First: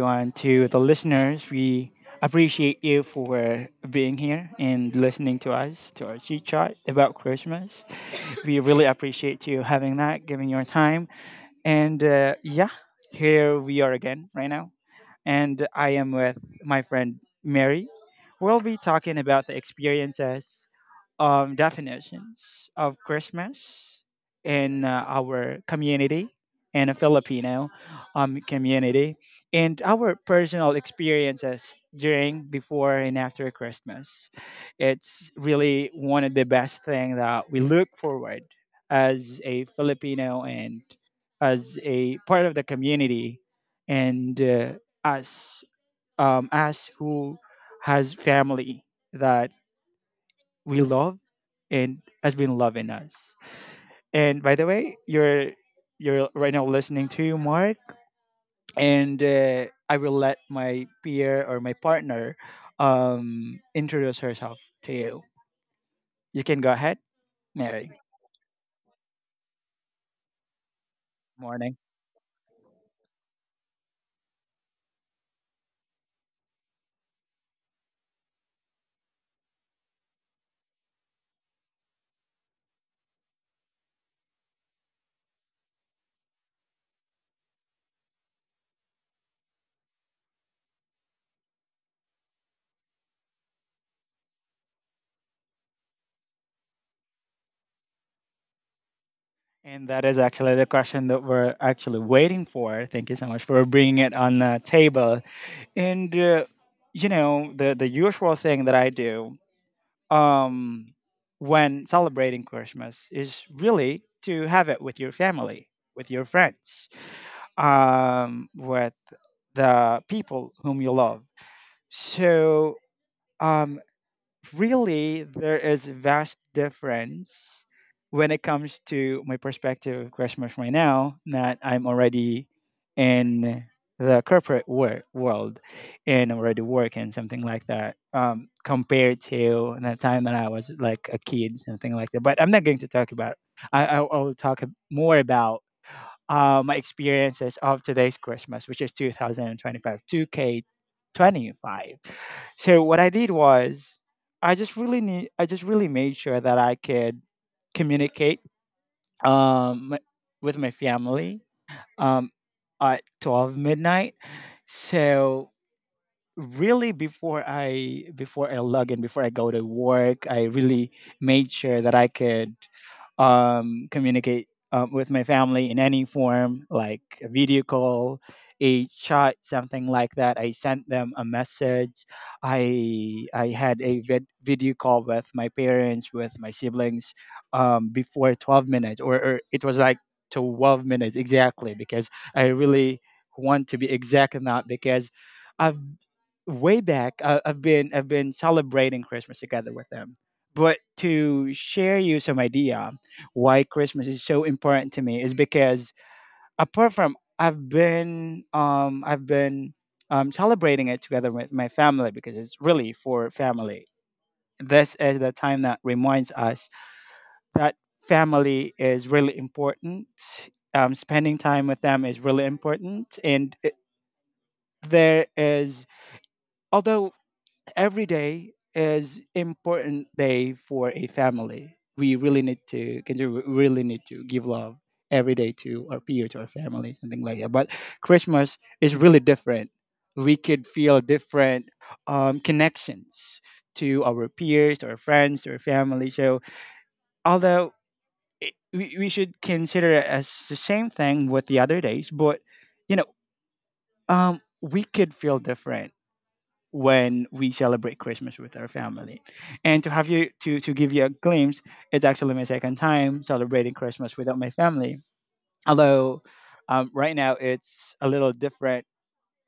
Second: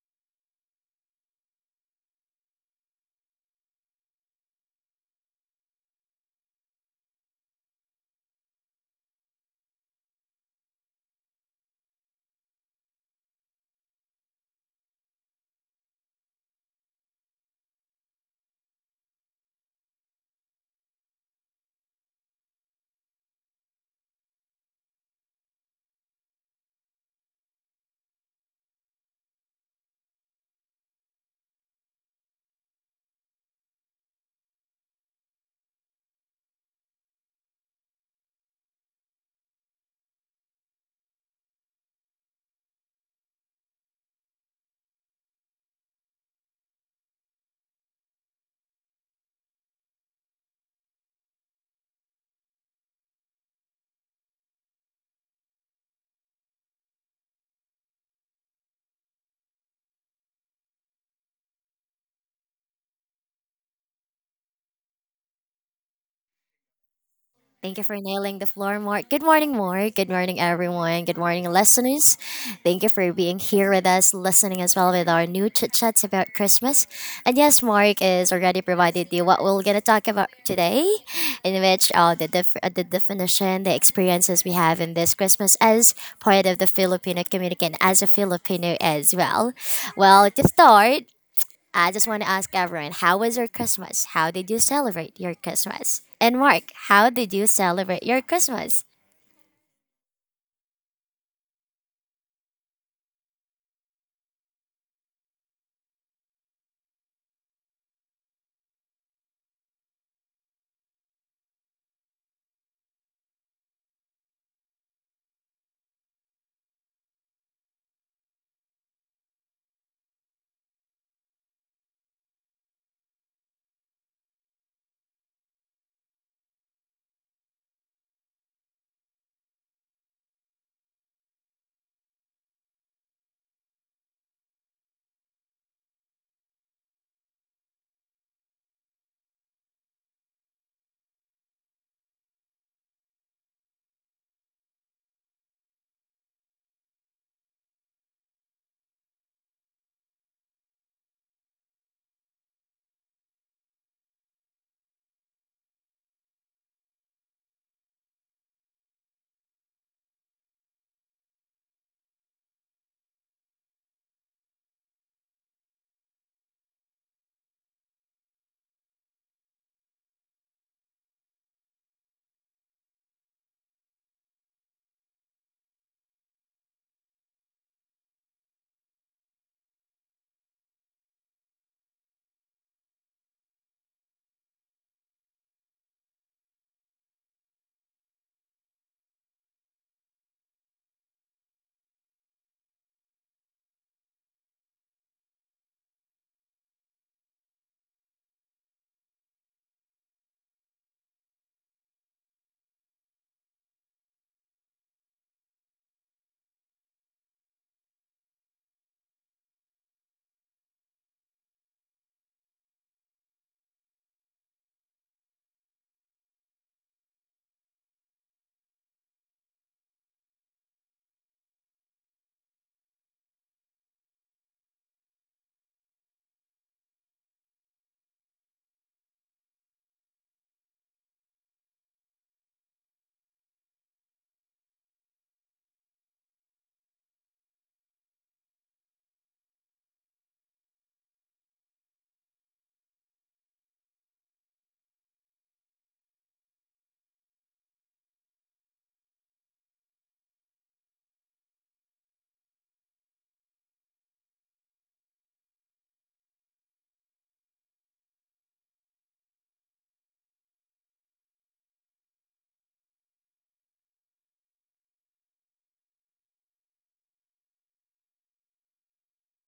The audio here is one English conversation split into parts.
everyone. To the listeners, we appreciate you for being here and listening to us, to our chit chat about Christmas. We really appreciate you having that, giving your time. And yeah, here we are again right now, and I am with my friend Mary. We'll be talking about the experiences, definitions of Christmas in our community, in a Filipino community, and our personal experiences during, before, and after Christmas. It's really one of the best thing that we look forward as a Filipino and as a part of the community, and us us who has family that we love and has been loving us. And by the way, you're right now listening to Mark, and I will let my peer or my partner introduce herself to you. You can go ahead, Thank you Mary. for nailing the floor, Mark. Good morning, Mark. Good morning, everyone. Good morning, Morning. listeners. Thank you for being here with us, listening as well with our new chit chats about Christmas. And yes, Mark is already provided you what we're gonna talk about today, in which the definition, the experiences we have in this Christmas as part of the Filipino community and as a Filipino as well. Well, to start, I just want to ask everyone, how was your Christmas? How did you celebrate your Christmas? And Mark, how did you celebrate your Christmas? And that is actually the question that we're actually waiting for. Thank you so much for bringing it on the table. And you know, the usual thing that I do um, when celebrating Christmas is really to have it with your family, with your friends, with the people whom you love. So um, really there is vast difference when it comes to my perspective of Christmas right now that I'm already in the corporate world and already working, something like that, compared to the time that I was like a kid, something like that. But I'm not going to talk about I will talk more about my experiences of today's Christmas, which is 2025, 2K25. So what I did was I just really made sure that I could communicate um with my family um at 12 midnight. So really, before I log in, before I go to work, I really made sure that I could communicate with my family in any form, like a video call, a chat, something like that. I sent them a message. I had a video call with my parents, with my siblings, before 12 minutes, or it was like 12 minutes exactly, because I really want to be exact in that, because I've way back I've been celebrating Christmas together with them. But to share you some idea why Christmas is so important to me is because, apart from I've been celebrating it together with my family, because it's really for family, this is the time that reminds us that family is really important. Spending time with them is really important. And there is, although every day is important day for a family, we really need to consider, we really need to give love every day to our peer, to our family, something like that. But Christmas is really different. We could feel different connections to our peers, to our friends, to our family. So although we should consider it as the same thing with the other days, but you know, we could feel different when we celebrate Christmas with our family. And to have you to give you a glimpse, it's actually my second time celebrating Christmas without my family. Although right now it's a little different,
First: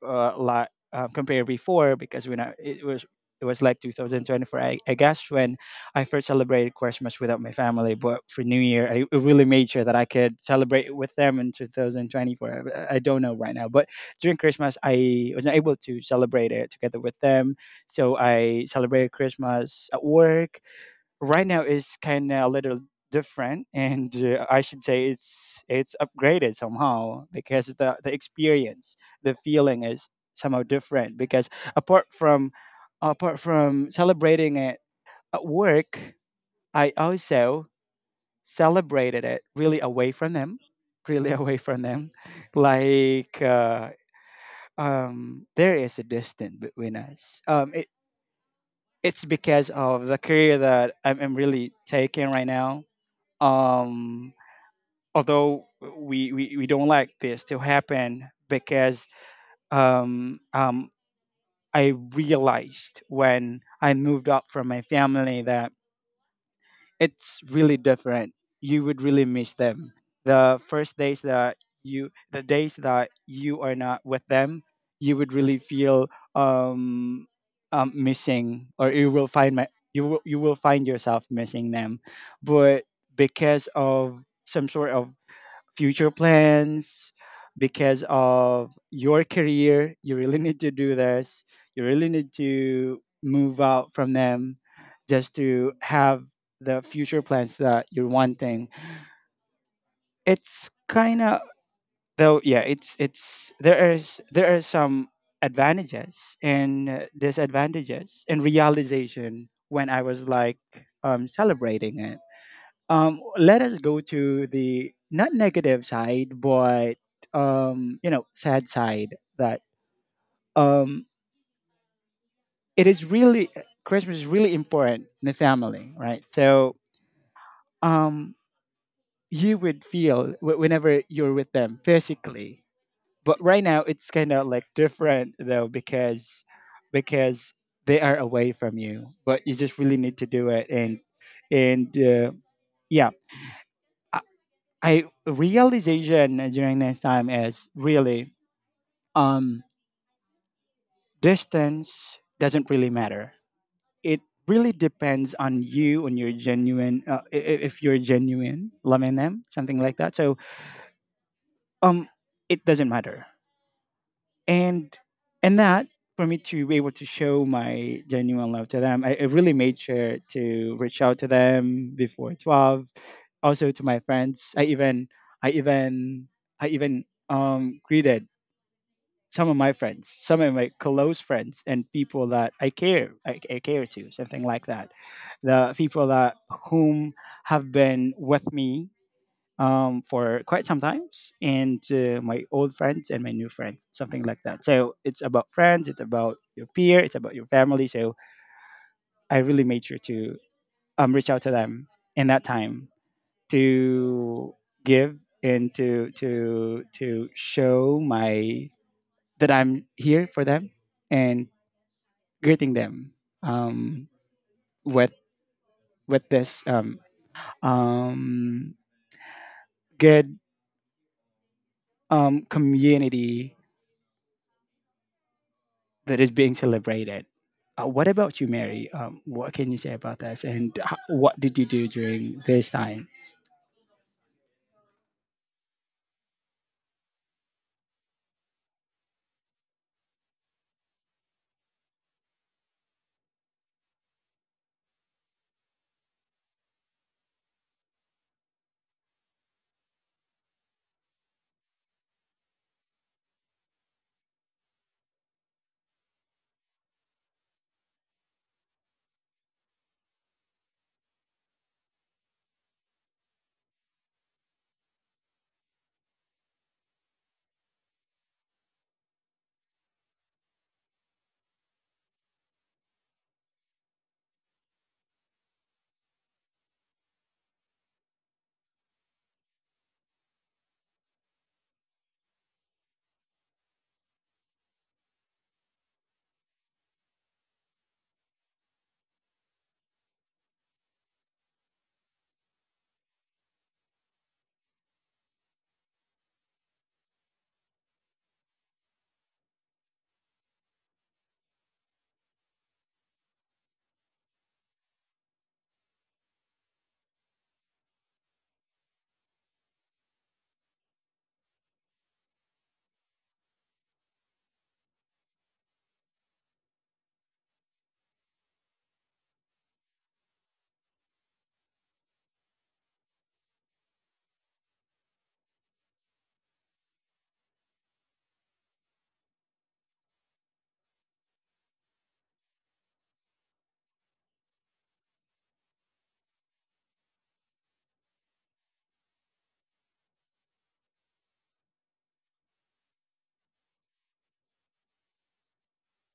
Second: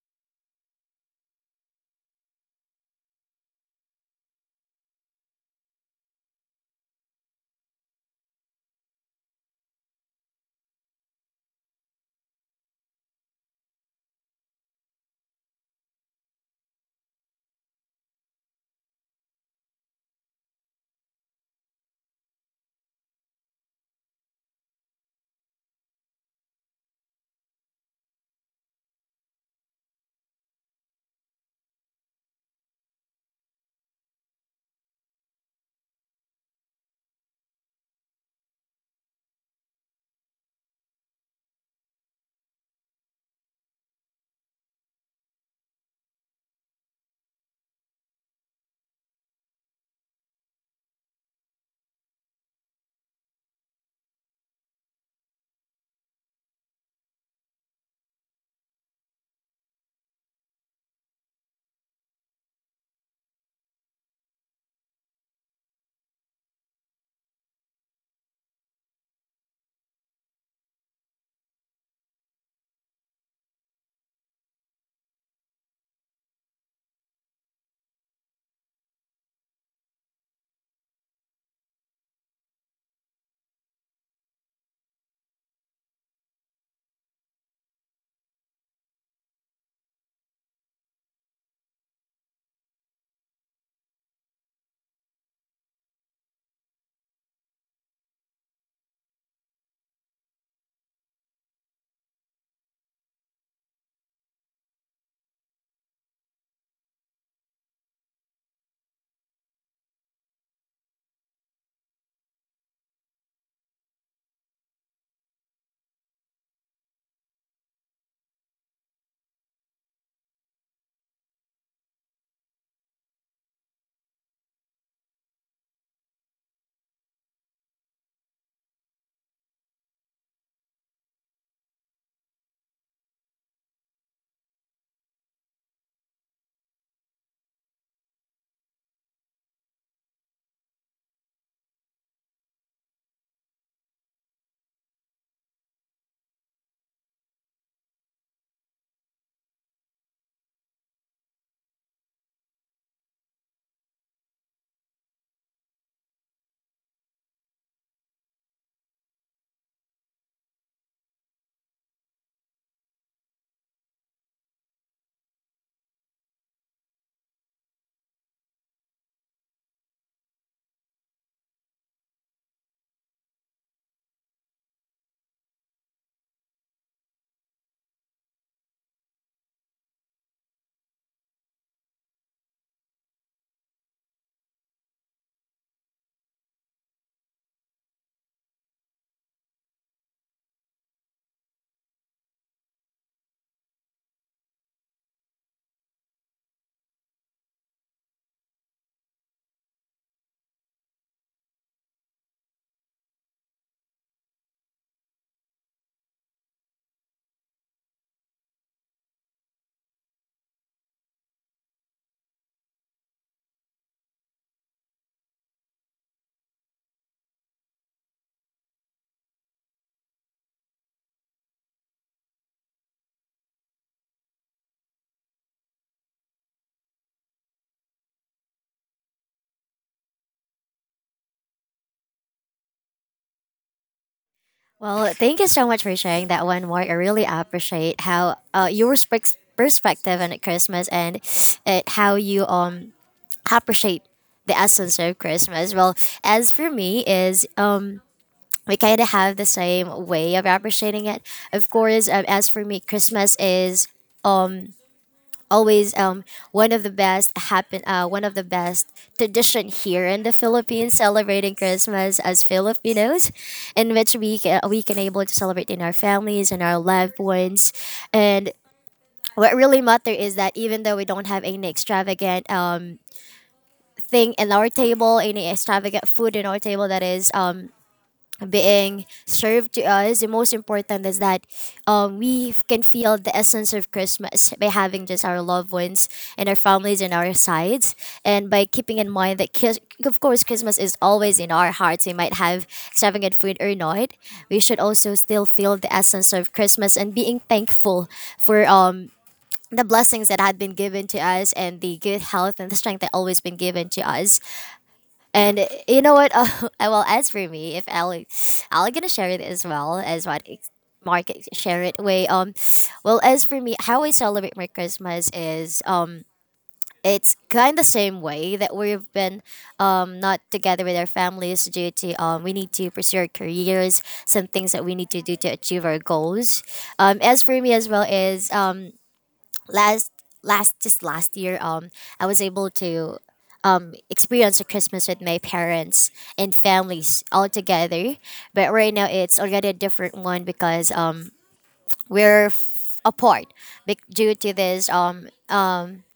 like compared before, because it was, it was like 2024, I guess, when I first celebrated Christmas without my family. But for new year I really made sure that I could celebrate it with them in 2024. I don't know right now, but during Christmas I was not able to celebrate it together with them, so I celebrated Christmas at work. Right now is kind of a little different, and I should say it's upgraded somehow, because the experience, the feeling is somehow different, because apart from apart from celebrating it at work, I also celebrated it really away from them, really away from them, like there is a distance between us. It's because of the career that I'm really taking right now, um although we don't like this to happen, because um um I realized, when I moved out from my family, that it's really different. You would really miss them the first days, that you the days that you are not with them, you would really feel um missing, or you will find my you will find yourself missing them. But because of some sort of future plans, because of your career, you really need to do this. You really need to move out from them, just to have the future plans that you're wanting. It's kind of though, yeah, it's there are some advantages and disadvantages and realization when I was like celebrating it. Let us go to the not negative side, but you know, sad side, that um, it is really, Christmas is really important in the family, right? So um, you would feel whenever you're with them physically. But right now it's kind of like different though, because because they are away from you, but you just really need to do it. And and uh, yeah. I realization during this time is really um distance doesn't really matter. It really depends on you, on your genuine if you're genuine love in them, something like that. So um it doesn't matter. and and that, for me to be able to show my genuine love to them, I really made sure to reach out to them before 12. Also to my friends, I even I even greeted some of my friends, some of my close friends, and people that I care to, something like that. The people that whom have been with me for quite some times, and my old friends and my new friends, something like that. So it's about friends, it's about your peer, it's about your family. So I really made sure to reach out to them in that time, to give and to show my that I'm here for them, and greeting them um, with this um, good community that is being celebrated. What about you, Mary? What can you say about this, and what did you do during these times? Well, thank you so much for sharing that one, Mark. I really appreciate how your perspective on Christmas and how you appreciate the essence of Christmas. Well, as for me, is we kind of have the same way of appreciating it. Of course, as for me, Christmas is always one of the best tradition here in the Philippines, celebrating Christmas as Filipinos, in which we can able to celebrate in our families and our loved ones, and what really matter is that even though we don't have any extravagant thing in our table, any extravagant food in our table that is being served to us, the most important is that we can feel the essence of Christmas by having just our loved ones and our families on our sides, and by keeping in mind that, of course, Christmas is always in our hearts. We might have extravagant food or not, we should also still feel the essence of Christmas and being thankful for the blessings that had been given to us and the good health and the strength that always been given to us and you know what? Well, as for me, if Ali, Ali gonna share it as well as Mark share it. Way well, as for me, how I celebrate my Christmas is it's kind of the same way that we've been not together with our families due to we need to pursue our careers, some things that we need to do to achieve our goals. As for me as well is last last just last year, I was able to experience a Christmas with my parents and families all together. But right now it's already a different one because we're apart, due to this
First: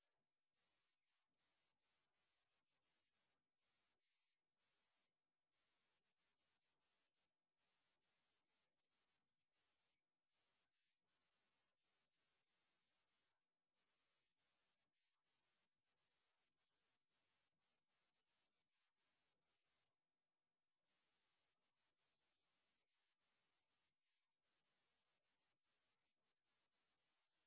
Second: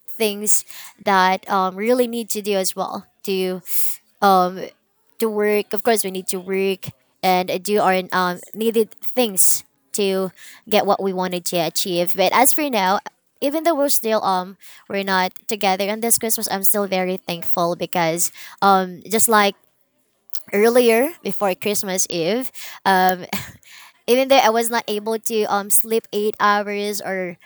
things that really need to do as well to work. Of course, we need to work and do our needed things to get what we wanted to achieve. But as for now. Even though we're still we're not together on this Christmas, I'm still very thankful because just like earlier before Christmas Eve. Um, even though I was not able to sleep 8 hours or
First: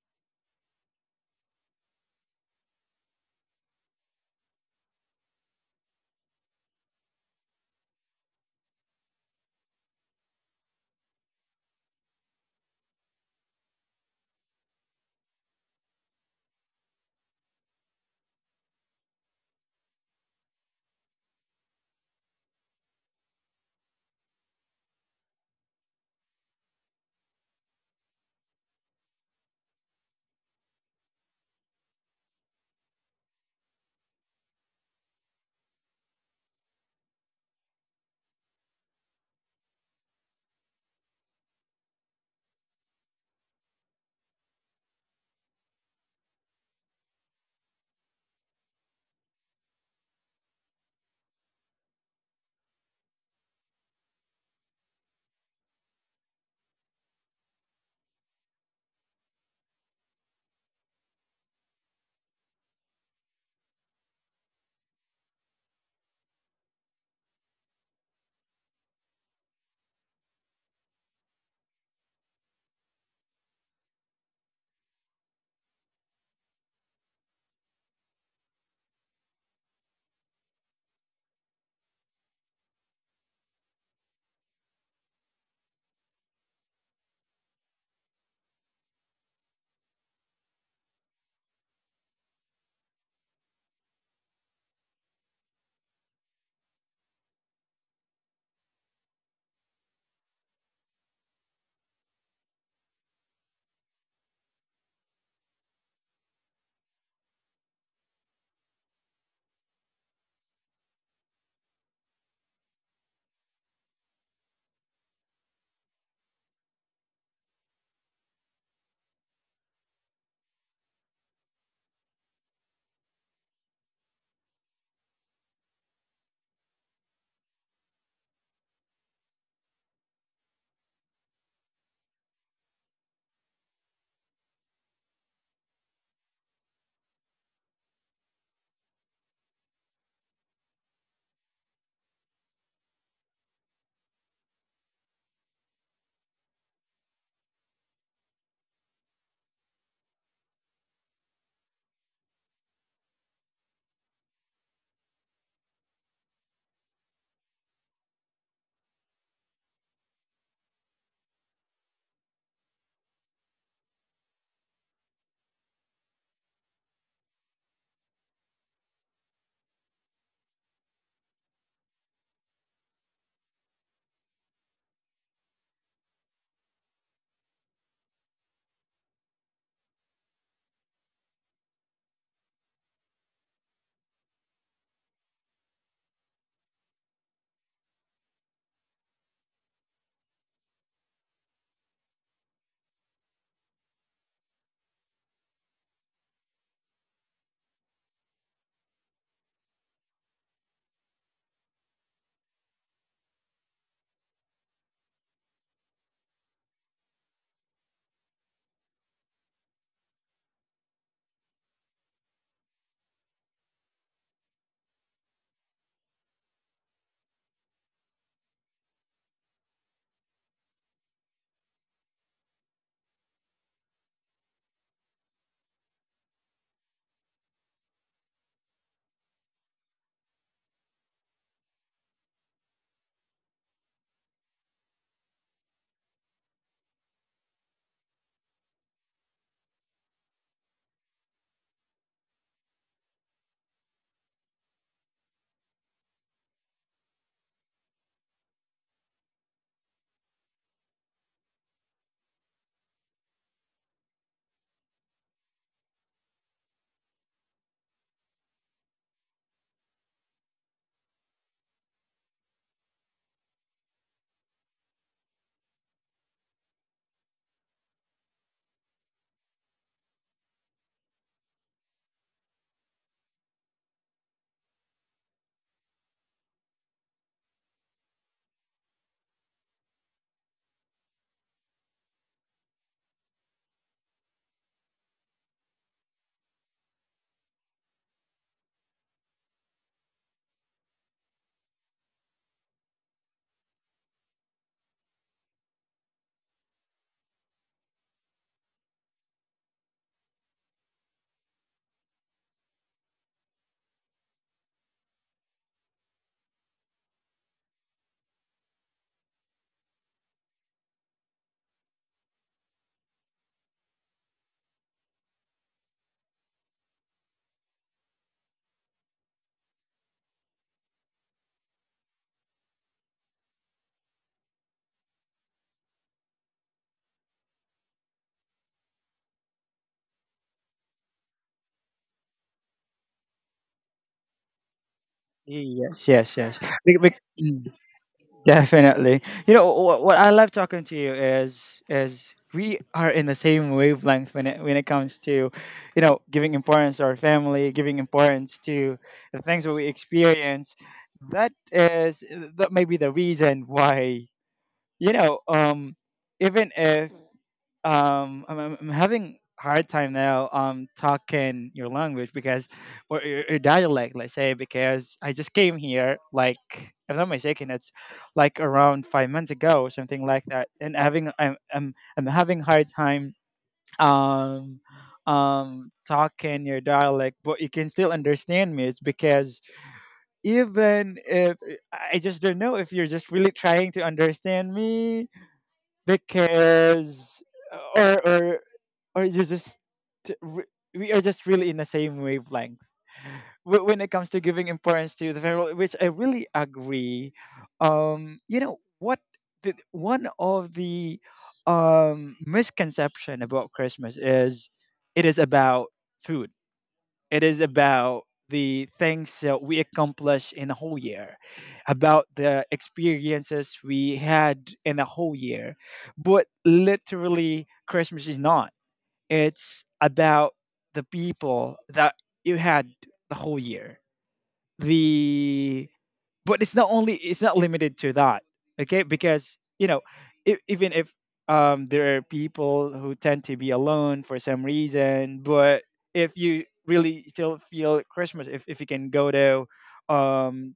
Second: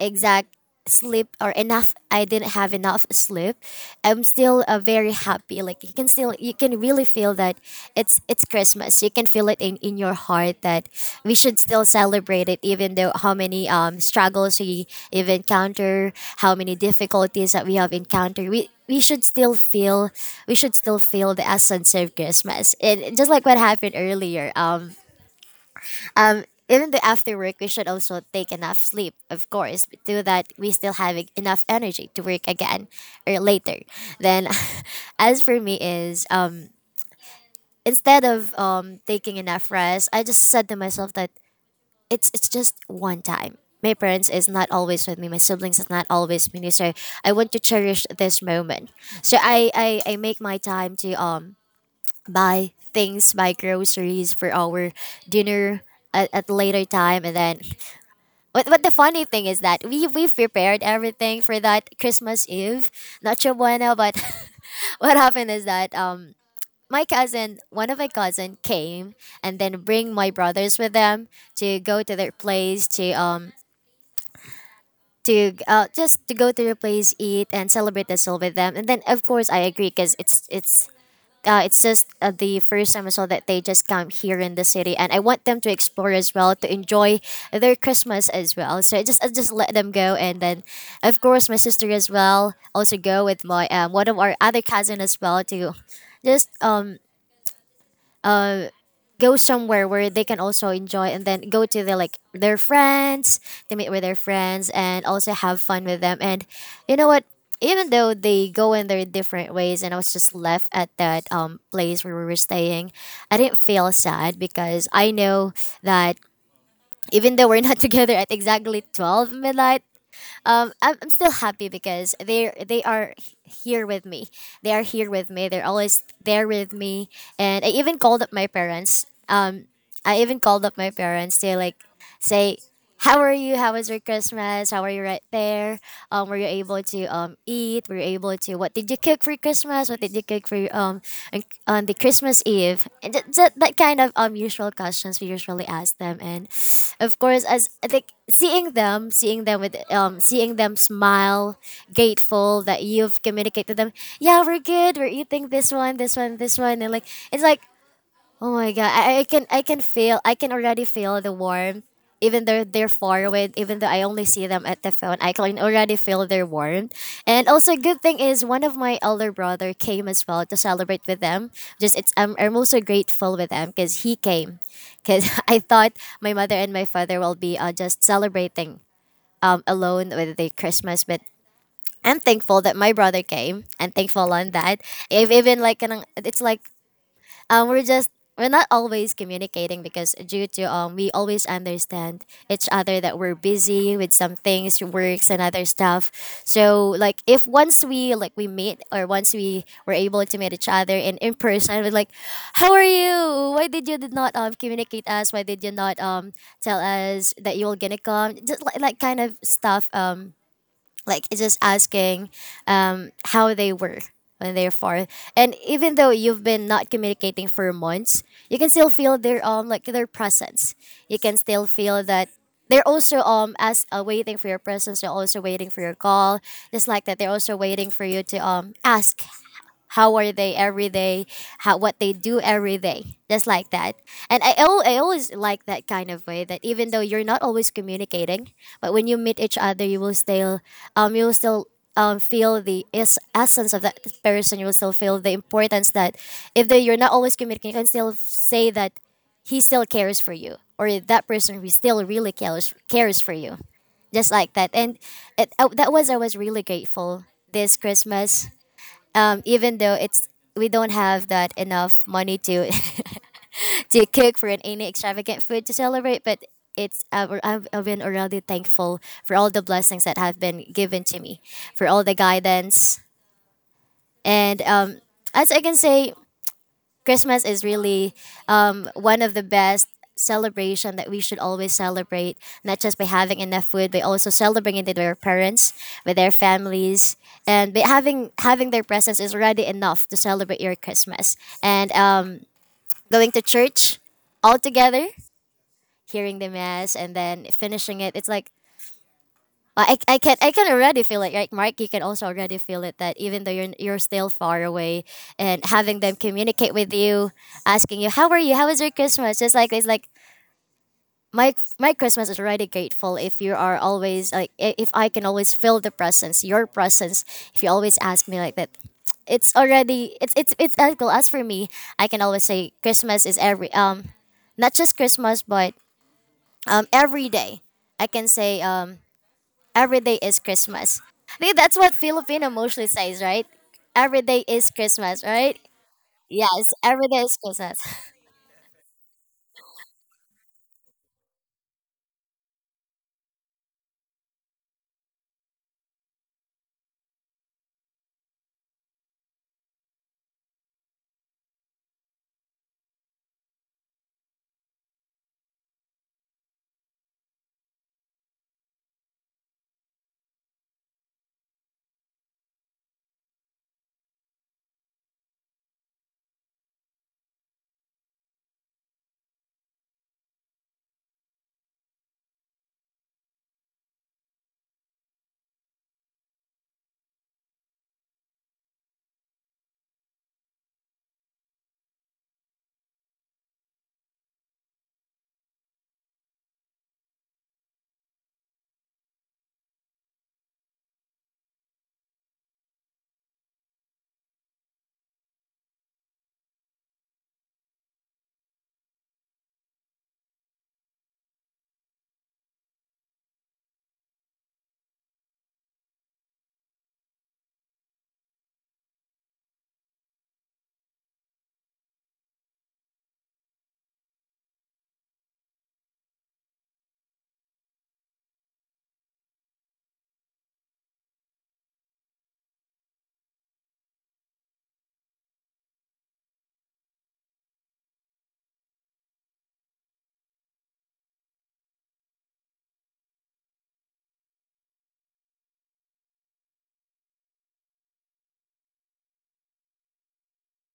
exact sleep or enough, I didn't have enough sleep, I'm still very happy, like you can still you can really feel that it's Christmas. You can feel it in your heart that we should still celebrate it even though how many struggles we have encountered, how many difficulties that we have encountered, we should still feel, we should still feel the essence of Christmas. And just like what happened earlier, even the after work, we should also take enough sleep, of course, but do that we still have enough energy to work again or later. Then, as for me is instead of taking enough rest, I just said to myself that it's just one time. My parents is not always with me. My siblings is not always with me. So I want to cherish this moment. So I make my time to buy things, buy groceries for our dinner at later time, and then but the funny thing is that we we've prepared everything for that Christmas Eve. Nacho bueno, but what happened is that my cousin, one of my cousin came and then bring my brothers with them to go to their place to just to go to their place, eat and celebrate the soul with them. And then of course I agree because it's just the first time as well that they just come here in the city, and I want them to explore as well, to enjoy their Christmas as well. So I just let them go, and then of course my sister as well also go with my one of our other cousin as well to just go somewhere where they can also enjoy, and then go to their like their friends, they meet with their friends and also have fun with them. And you know what, even though they go in their different ways and I was just left at that place where we were staying, I didn't feel sad because I know that even though we're not together at exactly 12 midnight, I'm still happy because here with me. They are here with me. They're always there with me. And I even called up my parents to like say, "How are you? How was your Christmas? How are you right there? Were you able to eat? Were you able to what did you cook for Christmas? What did you cook for your, on on the Christmas Eve?" And that kind of usual questions we usually ask them. And of course, as I think seeing them smile, grateful that you've communicated to them. Yeah, we're good. We're eating this one, this one, this one, and like it's like, oh my god, I can feel, I can already feel the warmth. Even though they're far away, even though I only see them at the phone, I can already feel their warmth. And also, good thing is one of my elder brother came as well to celebrate with them. Just it's I'm also grateful with them because he came, because I thought my mother and my father will be just celebrating alone with the Christmas, but I'm thankful that my brother came. I'm thankful on that. If even like it's like we're just we're not always communicating because due to we always understand each other that we're busy with some things works and other stuff. So like if once we like we meet, or once we were able to meet each other in person, we're like, how are you, why did you did not communicate us, why did you not tell us that you were gonna come, just like kind of stuff, like it's just asking how they were when they're far. And even though you've been not communicating for months, you can still feel their like their presence. You can still feel that they're also as waiting for your presence. They're also waiting for your call, just like that. They're also waiting for you to ask how are they every day, how what they do every day, just like that. And I always like that kind of way that even though you're not always communicating, but when you meet each other you will still feel the essence of that person. You will still feel the importance that if they, you're not always communicating, you can still say that he still cares for you, or that person who still really cares for you, just like that. And that was, I was really grateful this Christmas, even though it's we don't have that enough money to to cook for any extravagant food to celebrate, but it's I've been already thankful for all the blessings that have been given to me, for all the guidance, and as I can say, Christmas is really one of the best celebration that we should always celebrate, not just by having enough food, but also celebrating with their parents, with their families, and by having their presence is already enough to celebrate your Christmas. And going to church all together, hearing the mass, and then finishing it. It's like I can, I can already feel it, right, Mark? You can also already feel it that even though you're still far away, and having them communicate with you, asking you how are you, how was your Christmas, just like it's like my my Christmas is already grateful if you are always like if I can always feel the presence, your presence. If you always ask me like that, it's already it's as well as for me. I can always say Christmas is every not just Christmas but every day. I can say every day is Christmas. I think that's what Filipino mostly says, right? Every day is Christmas, right? Yes, yes, yes. Yes, Be- every be- day is Mm. Christmas. Definitely. You know what I love talking to you is, we are in the same wavelength when it comes to, you know, giving importance to our family, giving importance to the things that we experience. That is, that may be the reason why, you know, even if I'm having hard time now talking your language, because, or your dialect, let's say, because I just came here like, if I'm not mistaken, it's like around 5 months ago or something like that, and having I'm having hard time um talking your dialect, but you can still understand me. It's because, even if I just don't know if you're just really trying to understand me, because, or or or you just, we are just really in the same wavelength when it comes to giving importance to the federal, which I really agree. You know what, one of the misconception about Christmas is it is about food, it is about the things that we accomplish in a whole year, about the experiences we had in a whole year. But literally, Christmas is not. It's about the people that you had the whole year, the but it's not only, it's not limited to that, okay, because, you know, if, even if there are people who tend to be alone for some reason. But if you really still feel Christmas, if you can go to um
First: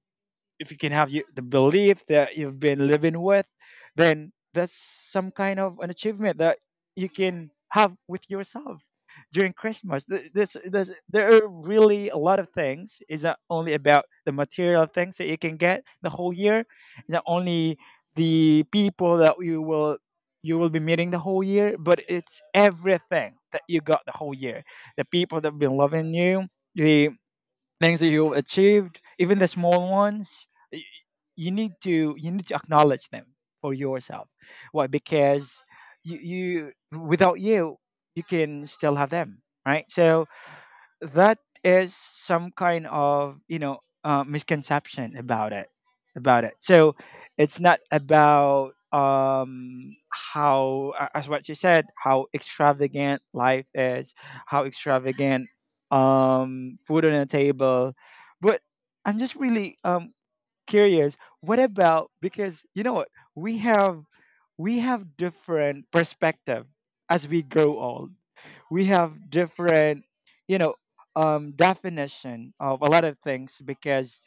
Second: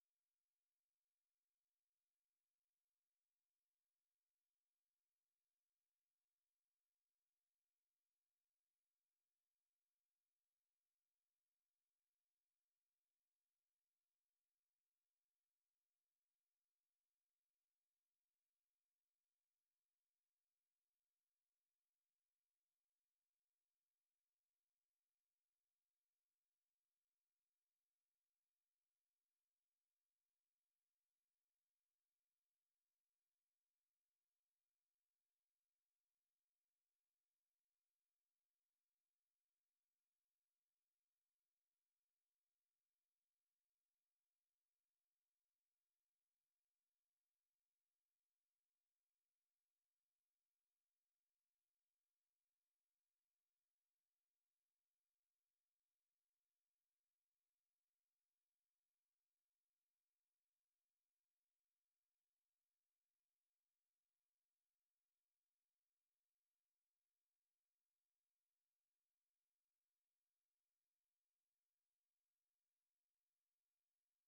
if you can have you, the belief that you've been living with, then that's some kind of an achievement that you can have with yourself during Christmas. This, there are really a lot of things. It's not only about the material things that you can get the whole year. It's not only the people that you will be meeting the whole year, but it's everything that you got the whole year. The people that have been loving you, the things that you achieved, even the small ones, you need to acknowledge them for yourself. Why? Because you, without you, you can still have them, right? So that is some kind of misconception about it, so it's not about as what you said, how extravagant life is, how extravagant food on the table. But I'm just really curious, what about — because you know what, we have we have different perspective as we grow old. We have different, you know definition of a lot of things, because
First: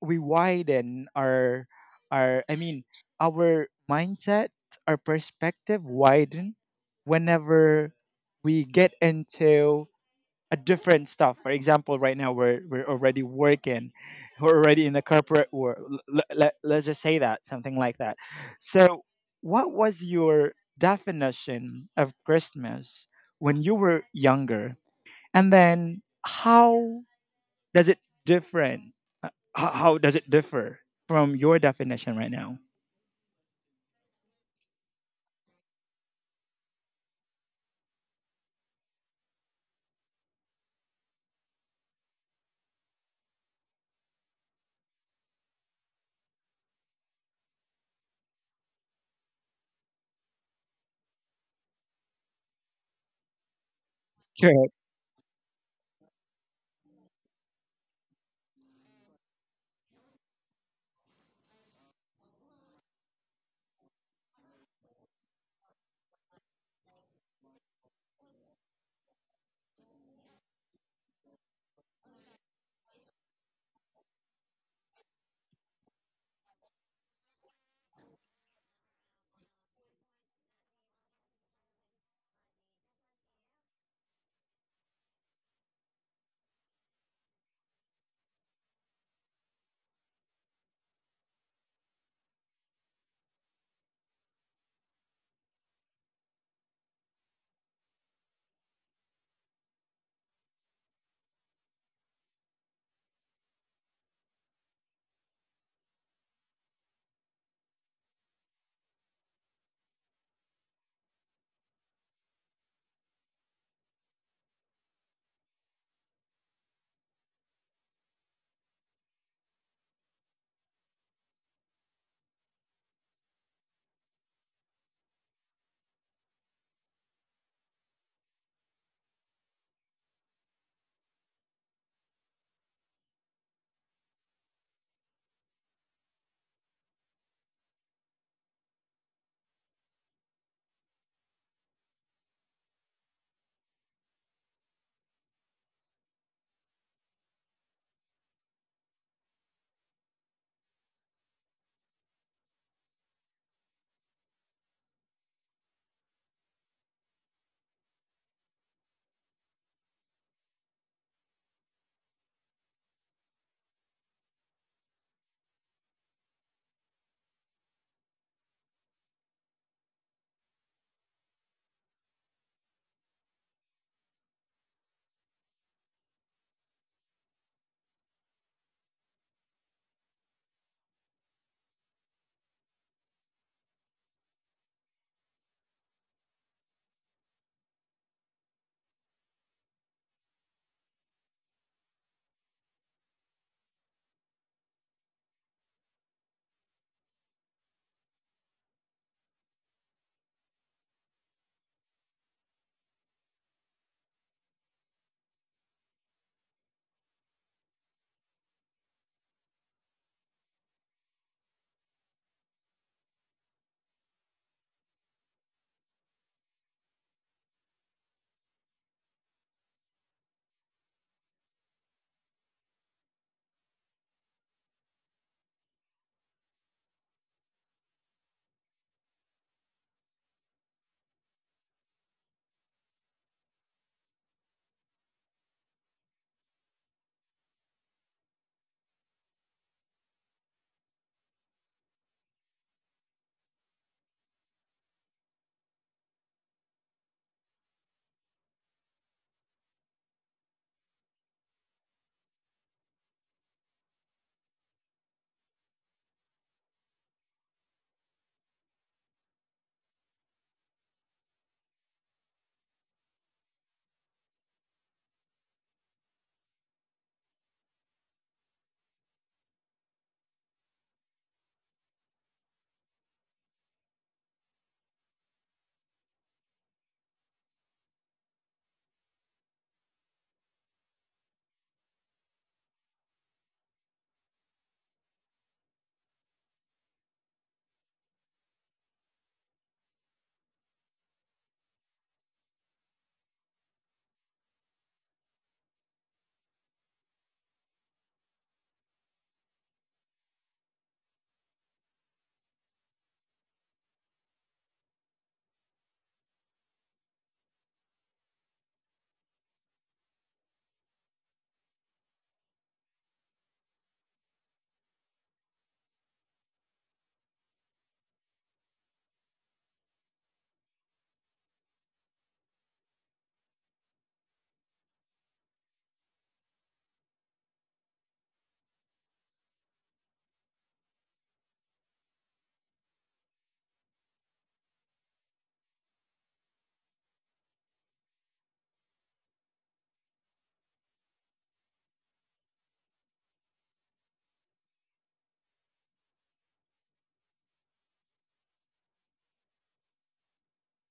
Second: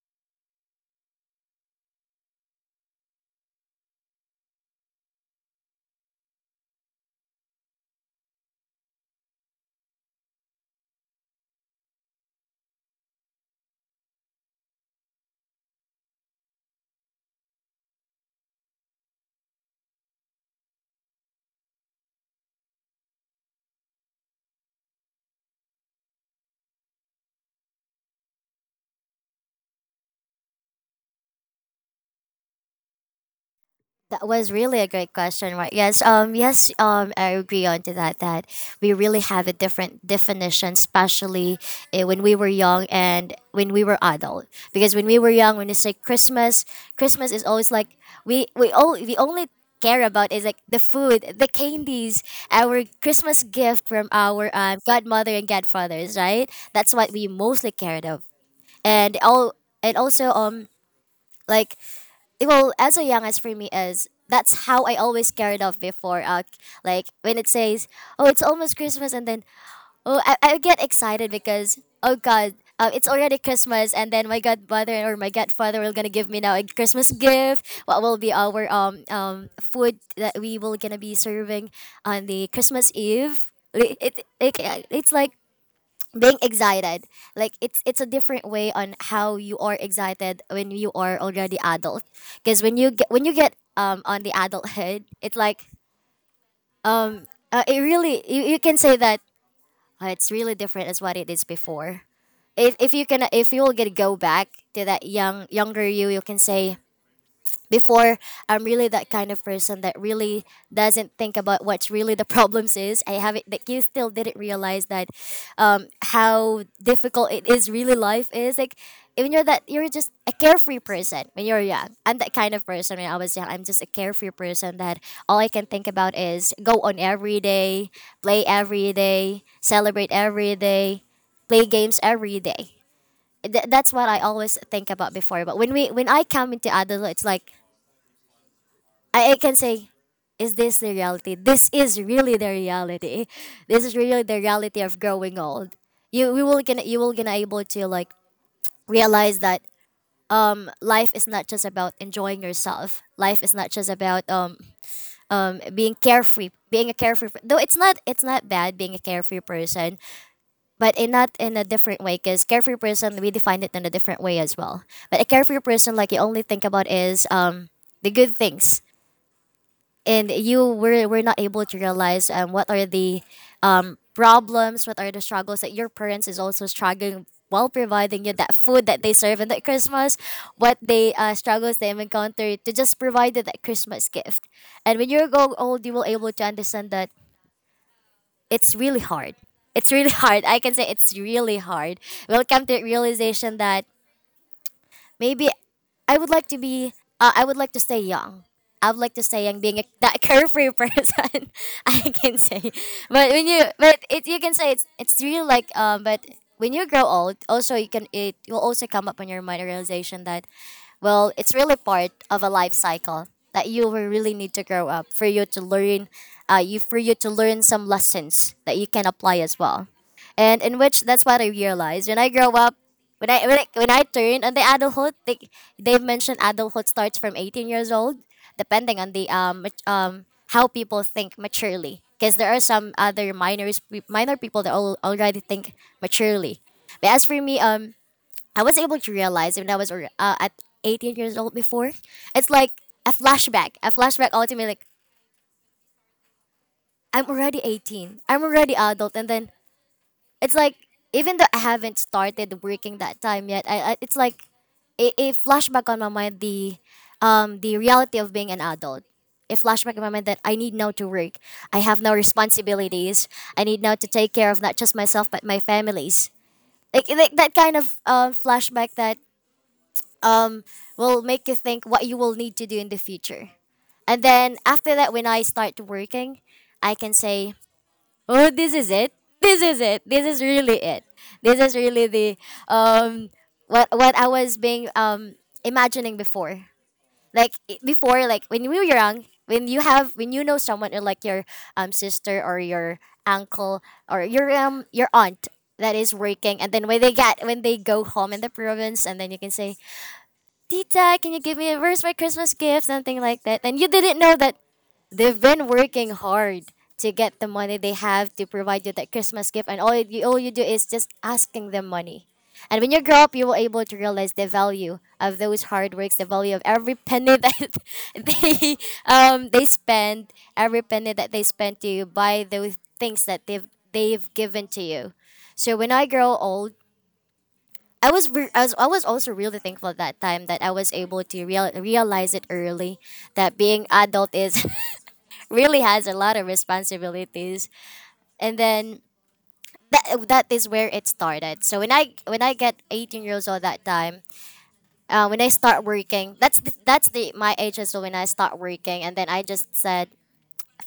we widen our, our i mean our mindset, our perspective widen whenever we get into a different stuff. For example, right now we're already working, we're already in the corporate world. Let's just say that, something like that. So, what was your definition of Christmas when you were younger, and then how does it different? uh, how does it differ from your definition right now? That was really a great question, right? Yes, yes, I agree on to that. That we really have a different definition, especially when we were young and when we were adult. Because when we were young, when you say Christmas, Christmas is always like we only care about is like the food, the candies, our Christmas gift from our Sure. Godmother and godfathers, right? That's what we mostly cared of, and all and also like well as a young as for me is that's how I always carried off before. Like when it says, "Oh, it's almost Christmas," and then oh, I get excited because oh God, it's already Christmas, and then my godmother or my godfather will gonna give me now a Christmas gift. What will be our food that we will gonna be serving on the Christmas Eve? It's like being excited like it's a different way on how you are excited when you are already adult because when you get on the adulthood it's like um it really you, you can say that it's really different as what it is before if you can if you will get go back to that younger you. You can say before I'm really that kind of person that really doesn't think about what really the problems is. I haven't that you still didn't realize that how difficult it is really life is like even you're that you're just a carefree person when you're young. I'm that kind of person when I was young. I'm just a carefree person that all I can think about is go on every day, play every day, celebrate every day, play games every day. That's what I always think about before. But when I come into adulthood, it's like I can say, is this the reality? This is really the reality. This is really the reality of growing old. You we will gonna you will gonna able to like realize that life is not just about enjoying yourself. Life is not just about being carefree, being a carefree. Though it's not bad being a carefree person, but in not in a different way. Cause carefree person we define it in a different way as well. But a carefree person like you only think about is the good things and you were not able to realize what are the problems, what are the struggles that your parents is also struggling while providing you that food that they serve in that Christmas, what they struggles they have encountered to just provide you that Christmas gift. And when you grow old, you will able to understand that it's really hard. It's really hard. I can say it's really hard. We'll come to the realization that maybe I would like to be. I would like to stay young. I would like to stay young, being a, that carefree person. I can say, but when you, but it, you can say it's really like. But when you grow old, also you can it will also come up on your mind a realization that, well, it's really part of a life cycle that you will really need to grow up for you to learn, you for you to learn some lessons that you can apply as well and in which that's what I realized when I grow up. When I, when I when I turn on the adulthood, they they've mentioned adulthood starts from 18 years old, depending on the how people think maturely. Because there are some other minor people that already think maturely. But as for me, I was able to realize when I was at 18 years old before, it's like a flashback ultimately. Like I'm already 18, I'm already adult, and then it's like even though I haven't started working that time yet, I it's like it flashback on my mind the reality of being an adult. It flashback in my mind that I need now to work. I have now responsibilities. I need now to take care of not just myself but my families. Like that kind of flashback that um will make you think what you will need to do in the future. And then after that, when I start working, I can say, oh this is it, this is really it. This is really the um what I was being imagining before. Like I- before like when you were young when you have when you know someone or like your sister or your uncle or your aunt that is working, and then when they go home in the province, and then you can say, tita can you give me, where's my Christmas gift, something like that. And you didn't know that they've been working hard to get the money they have to provide you that Christmas gift, and all you do is just asking them money. And when you grow up, you will able to realize the value of those hard works, the value of every penny that they they spend, every penny that they spend to buy those things that they've given to you. So when I grow old, I was, re- I was also really thankful that time that I was able to realize it early that being adult is really has a lot of responsibilities, and then that is where it started. So when I get 18 years old that time, when I start working, that's the my age as well when I start working, and then I just said,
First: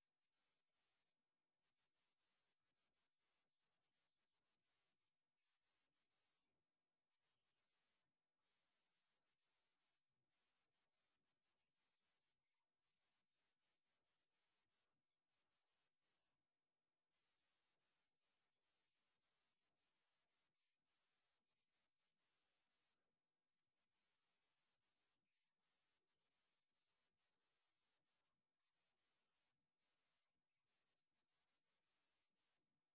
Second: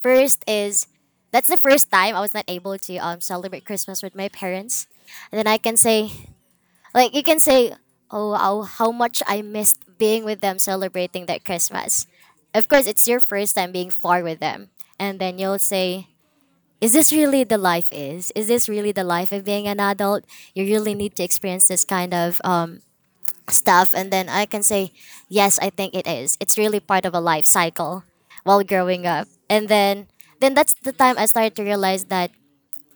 first is that's the first time I was not able to celebrate Christmas with my parents. And then I can say, like you can say, oh how much I missed being with them celebrating that Christmas. Of course it's your first time being far with them, and then you'll say, is this really the life of being an adult? You really need to experience this kind of stuff. And then I can say, yes I think it is, it's really part of a life cycle while growing up. And then that's the time I started to realize that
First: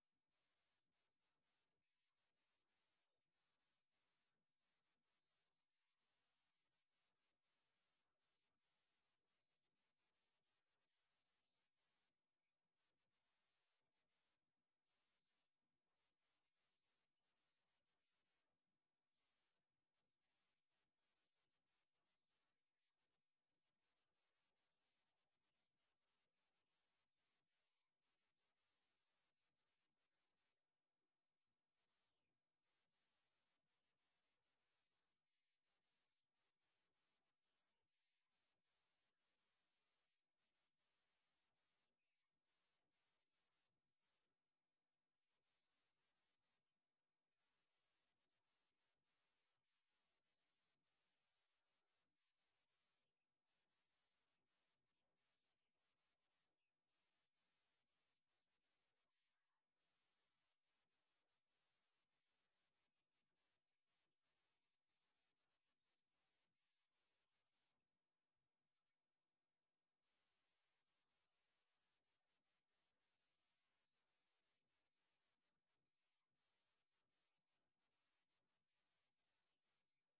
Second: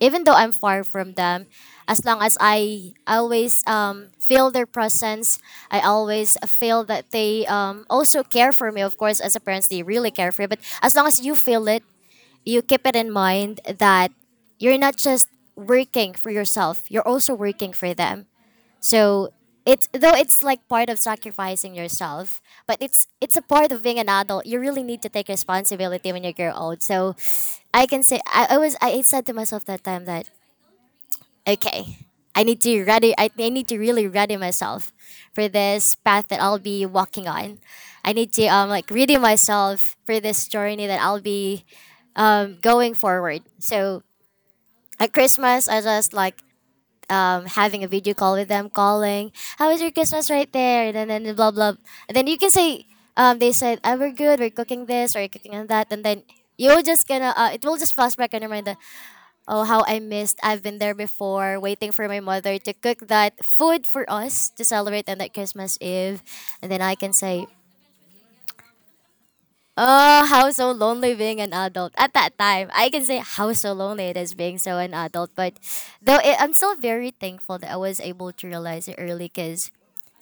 even though I'm far from them, as long as I always feel their presence, I always feel that they also care for me. Of course as a parent they really care for you, but as long as you feel it, you keep it in mind that you're not just working for yourself, you're also working for them. So it's though it's like part of sacrificing yourself, but it's a part of being an adult. You really need to take responsibility when you grow old. So I can say, I said to myself that time that okay, I need to ready. I need to really ready myself for this path that I'll be walking on. I need to like ready myself for this journey that I'll be going forward. So at Christmas, I just like having a video call with them, calling, "How was your Christmas right there?" And then blah blah. And then you can say, they said, "Oh, we're good. We're cooking this. We're cooking on that." And then you'll just gonna it will just flash back in your mind that oh how I missed, I've been there before waiting for my mother to cook that food for us to celebrate on that Christmas Eve. And then I can say, oh how so lonely being an adult at that time. I can say how so lonely it is being so an adult, but though it, I'm still very thankful that I was able to realize it early, because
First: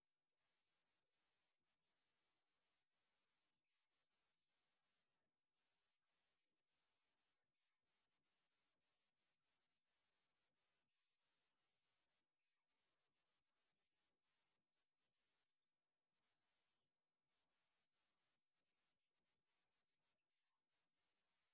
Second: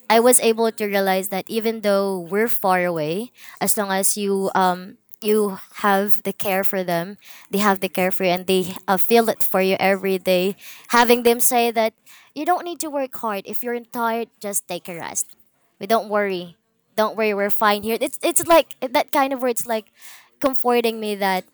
I was able to realize that even though we're far away, as long as you you have the care for them, they have the care for you, and they feel it for you every day. Having them say that you don't need to work hard. If you're tired, just take a rest. We don't worry. Don't worry, we're fine here. It's like that kind of words like comforting me that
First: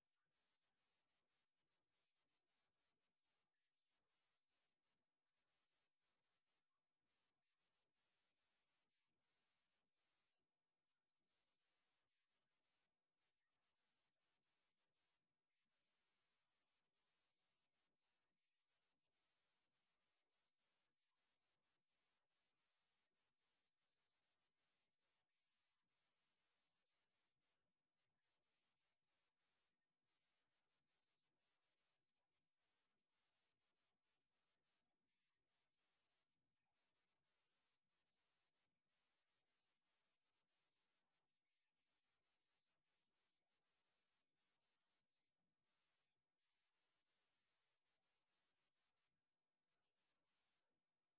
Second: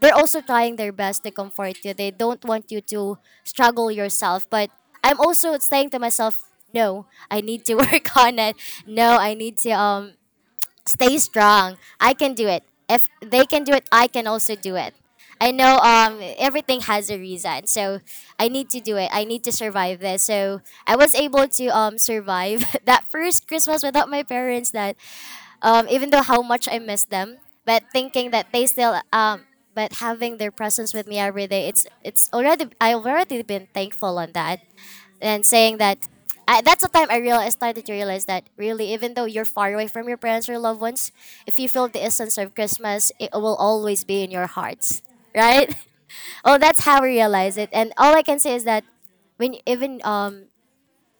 they're also trying their best to comfort you. They don't want you to struggle yourself. But I'm also saying to myself, no, I need to work on it. No, I need to stay strong. I can do it. If they can do it, I can also do it. I know everything has a reason. So I need to do it. I need to survive this. So I was able to survive that first Christmas without my parents that even though how much I miss them, but thinking that they still, but having their presence with me every day, it's already I've already been thankful on that, and saying that. That's the time I started to realize that really, even though you're far away from your parents or loved ones, if you feel the essence of Christmas, it will always be in your hearts, right? Oh, that's how I realize it. And all I can say is that when even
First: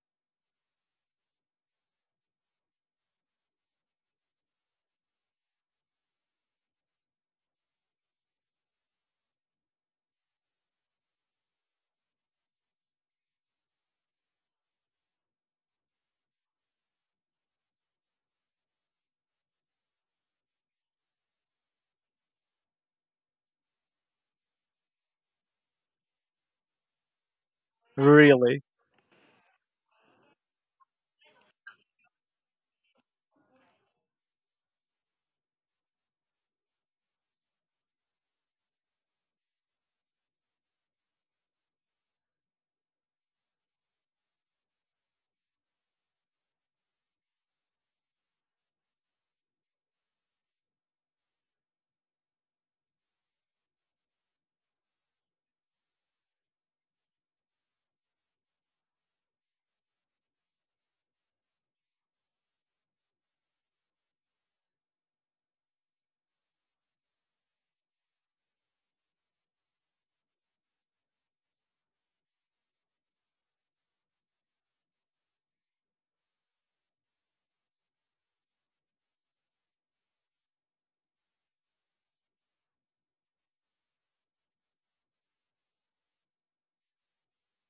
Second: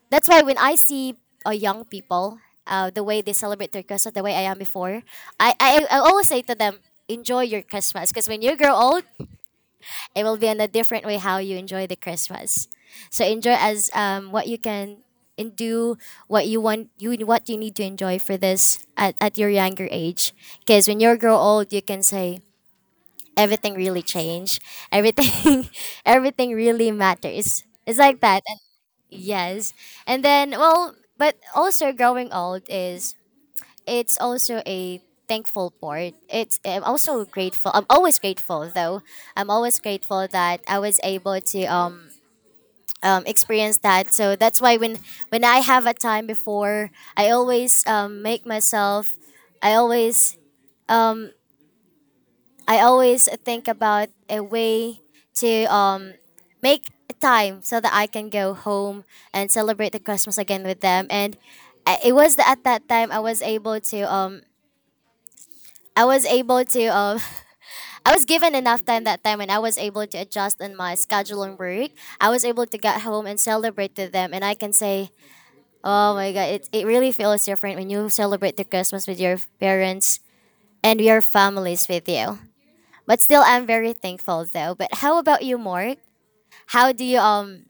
that's why when I see young people, the way they celebrate their Christmas, the way I am before, I always say to them, enjoy your Christmas. Because when you grow old, it will be in a different way how you enjoy the Christmas. So enjoy as what you can and do what you need to enjoy for this at your younger age because when you grow old you can say everything really changed everything everything really matters. It's like that. Really? Yes. And then, well, but also growing old is it's also a thankful part. It's I'm also grateful. I'm always grateful though. I'm always grateful that I was able to experience that. So that's why when I have a time before, I always make myself I always I always think about a way to make time so that I can go home and celebrate the Christmas again with them. And it was the, at that time I was able to I was able to um, I was given enough time that time, and I was able to adjust in my schedule and work. I was able to get home and celebrate with them, and I can say, oh my god, it really feels different when you celebrate the Christmas with your parents and your families with you. But still, I'm very thankful though. But how about you, Mark? How do you um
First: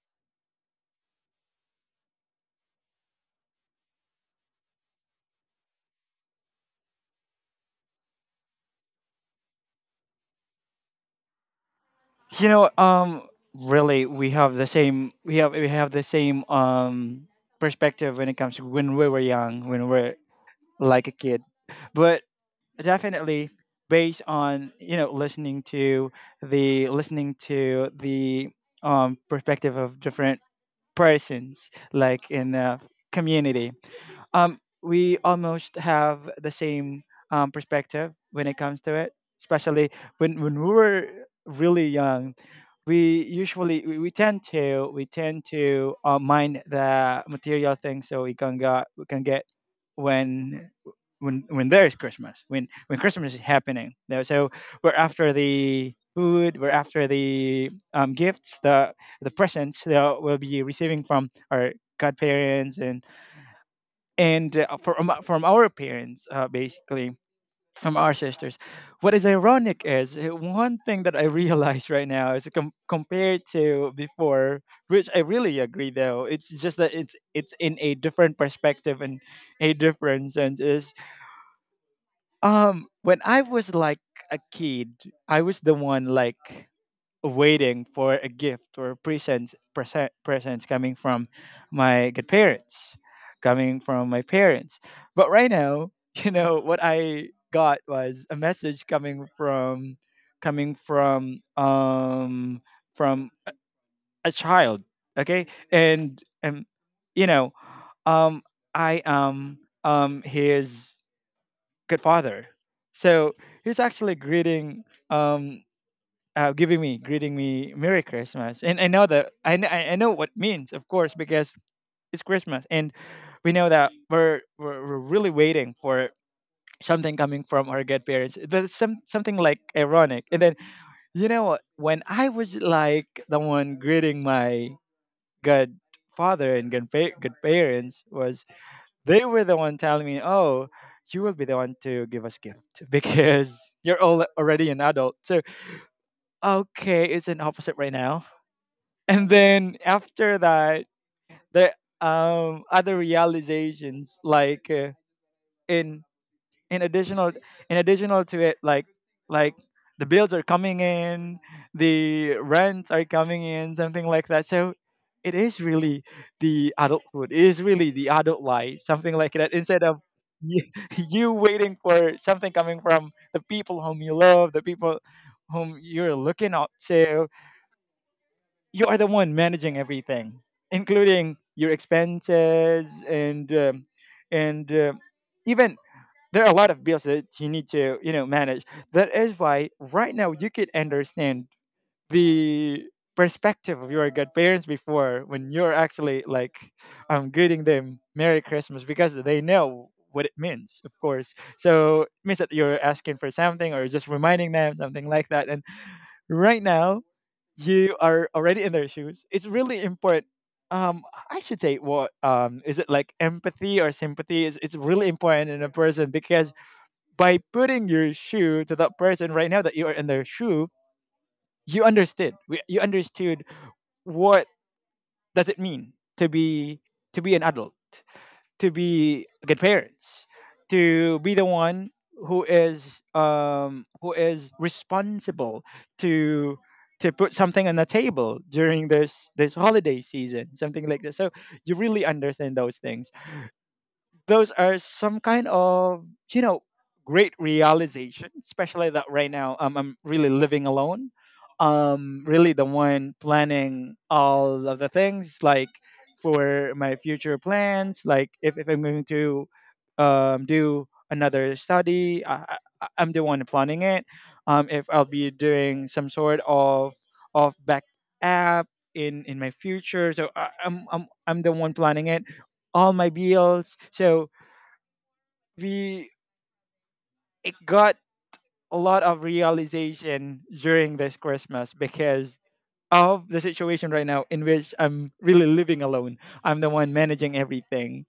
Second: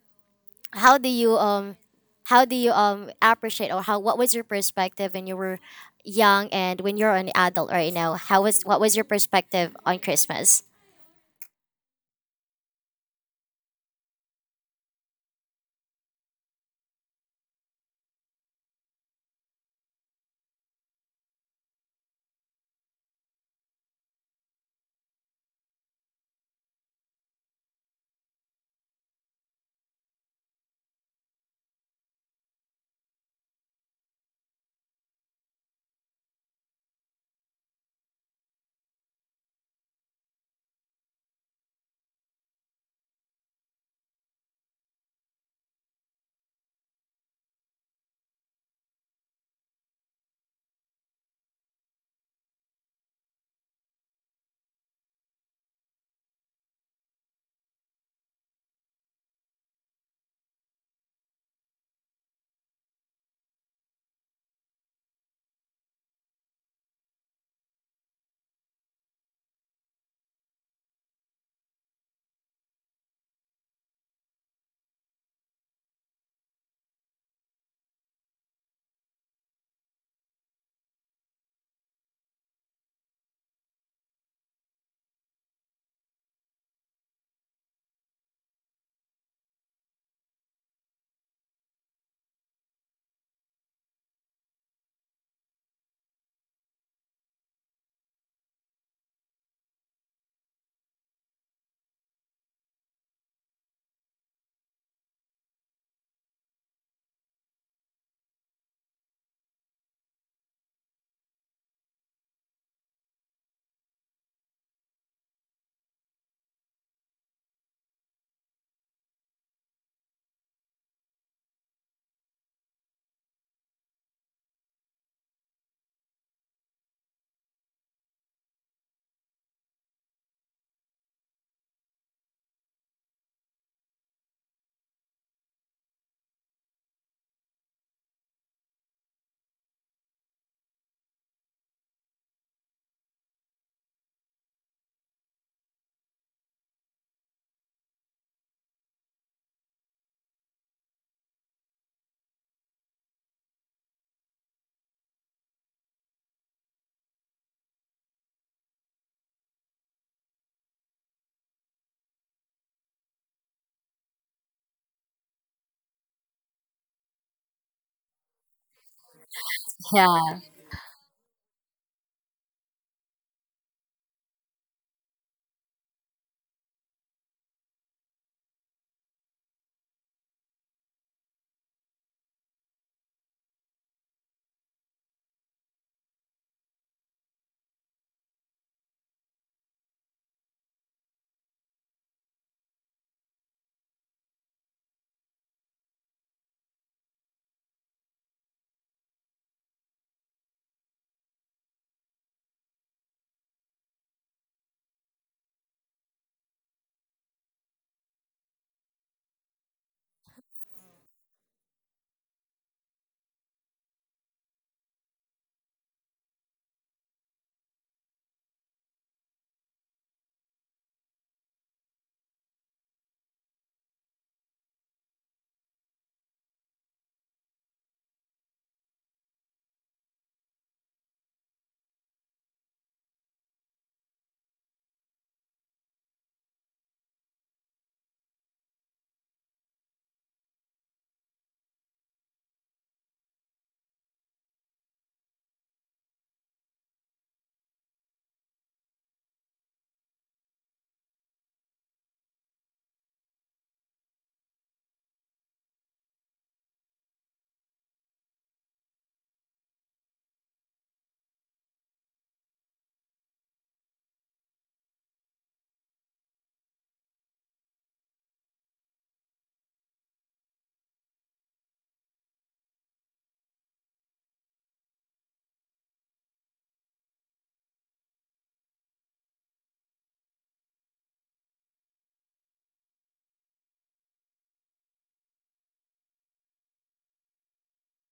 how do you um how do you appreciate or how what was your perspective when you were young and when you're an adult right now? How was what was your perspective on Christmas? You know, really, we have the same perspective when it comes to when we were young, when we're like a kid. But definitely, based on listening to the perspective of different persons, like in a community, we almost have the same perspective when it comes to it, especially when we were really young. We tend to mind the material things so we can get, when when there is Christmas, when Christmas is happening. Now, so we're after the food, we're after the gifts, the presents they will be receiving from our godparents, and from our parents, basically from our sisters. What is ironic is, one thing that I realize right now is, compared to before, which I really agree though. It's just that it's in a different perspective and a different sense, is, when I was like a kid, I was the one, like, waiting for a gift or presents coming from my godparents, coming from my parents. But right now, you know what, I got was a message coming from, coming from um from a a child. Okay, and you know, um, I am his good father. So he's actually greeting, um, giving me, greeting me Merry Christmas. And I know that I, kn- I know what it means, of course, because it's Christmas, and we know that we're really waiting for something coming from our godparents. That's something like ironic. And then, you know what? When I was like the one greeting my godfather and godparents, was, they were the one telling me, "Oh, you will be the one to give us gift because you're all already an adult." So, okay, it's an opposite right now. And then after that, the other realizations, like in in additional in additional to it, like the bills are coming in, the rents are coming in, something like that. So it is really the adulthood, it is really the adult life, something like that, instead of Yeah. y- you waiting for something coming from the people whom you love, the people whom you're looking up to. You are the one managing everything, including your expenses, and even, there are a lot of bills that you need to, manage. That is why right now you could understand the perspective of your godparents before, when you're actually like greeting them Merry Christmas, because they know what it means, of course. So it means that you're asking for something or just reminding them, something like that. And right now, you are already in their shoes. It's really important. um I should say, what is it, like, empathy or sympathy? Is It's really important in a person, because by putting your shoe to that person right now, that you are in their shoe, you understood. You understood what does it mean to be an adult, to be good parents, to be the one who is responsible to to put something on the table during this holiday season, something like that. So you really understand those things. Those are some kind of, you know great realization, especially that right now, I'm really living alone, really the one planning all of the things, like, for my future plans, like, if I'm going to do another study, I'm the one planning it. If I'll be doing some sort of back app in my future, so I, I'm the one planning it, all my bills. So we got a lot of realization during this Christmas because of the situation right now in which I'm really living alone. I'm the one managing everything.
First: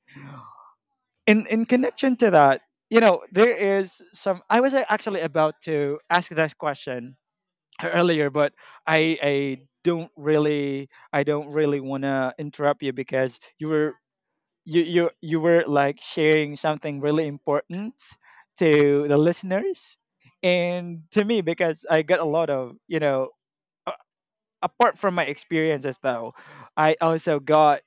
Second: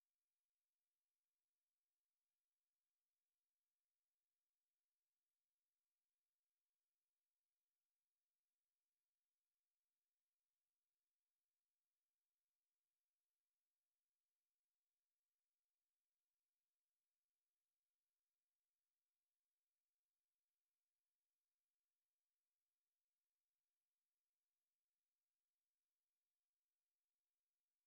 In connection to that, you know, there is some — I was actually about to ask this question earlier, but I don't really want to interrupt you, because you were like sharing something really important to the listeners and to me, because I got a lot of, apart from my experiences though, I also got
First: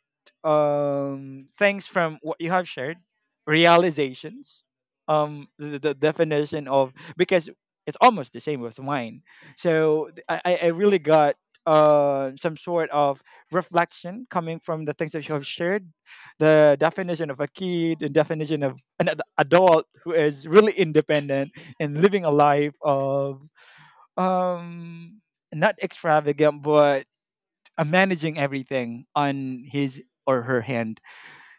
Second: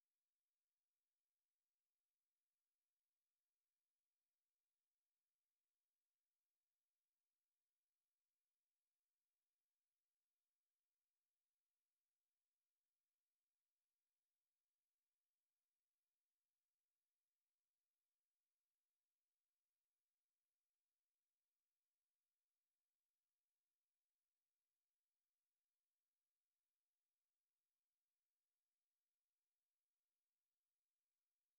things from what you have shared, realizations, the definition of, because it's almost the same with mine. So I really got some sort of reflection coming from the things that you have shared, the definition of a kid, the definition of an adult who is really independent and living a life of, um not extravagant, but, managing everything on his or her hand.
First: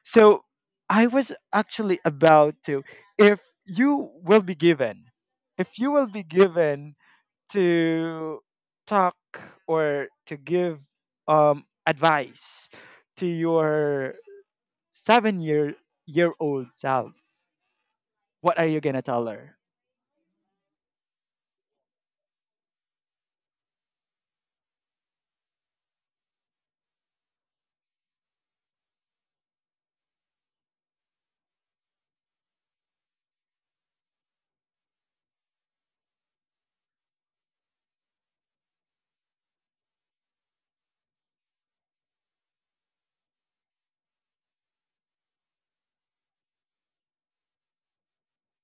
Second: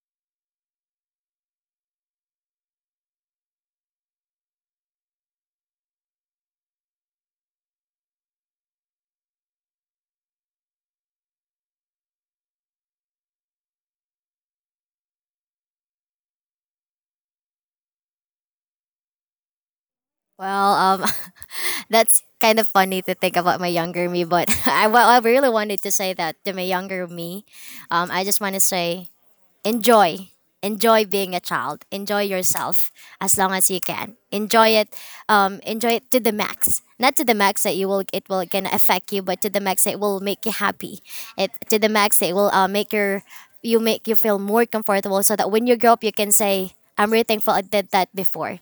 So I was actually about to, if you will be given, if you will be given to talk or to give advice to your seven year old self, what are you gonna tell her? Well, that's kind of funny to think about my younger me, but well, I really wanted to say that to my younger me. I just want to say enjoy enjoy being a child, enjoy yourself as long as you can enjoy it, enjoy it to the max, not to the max that you will it will gonna affect you, but to the max that it will make you happy, it to the max that it will make your you make you feel more comfortable so that when you grow up you can say I'm really thankful I did that before,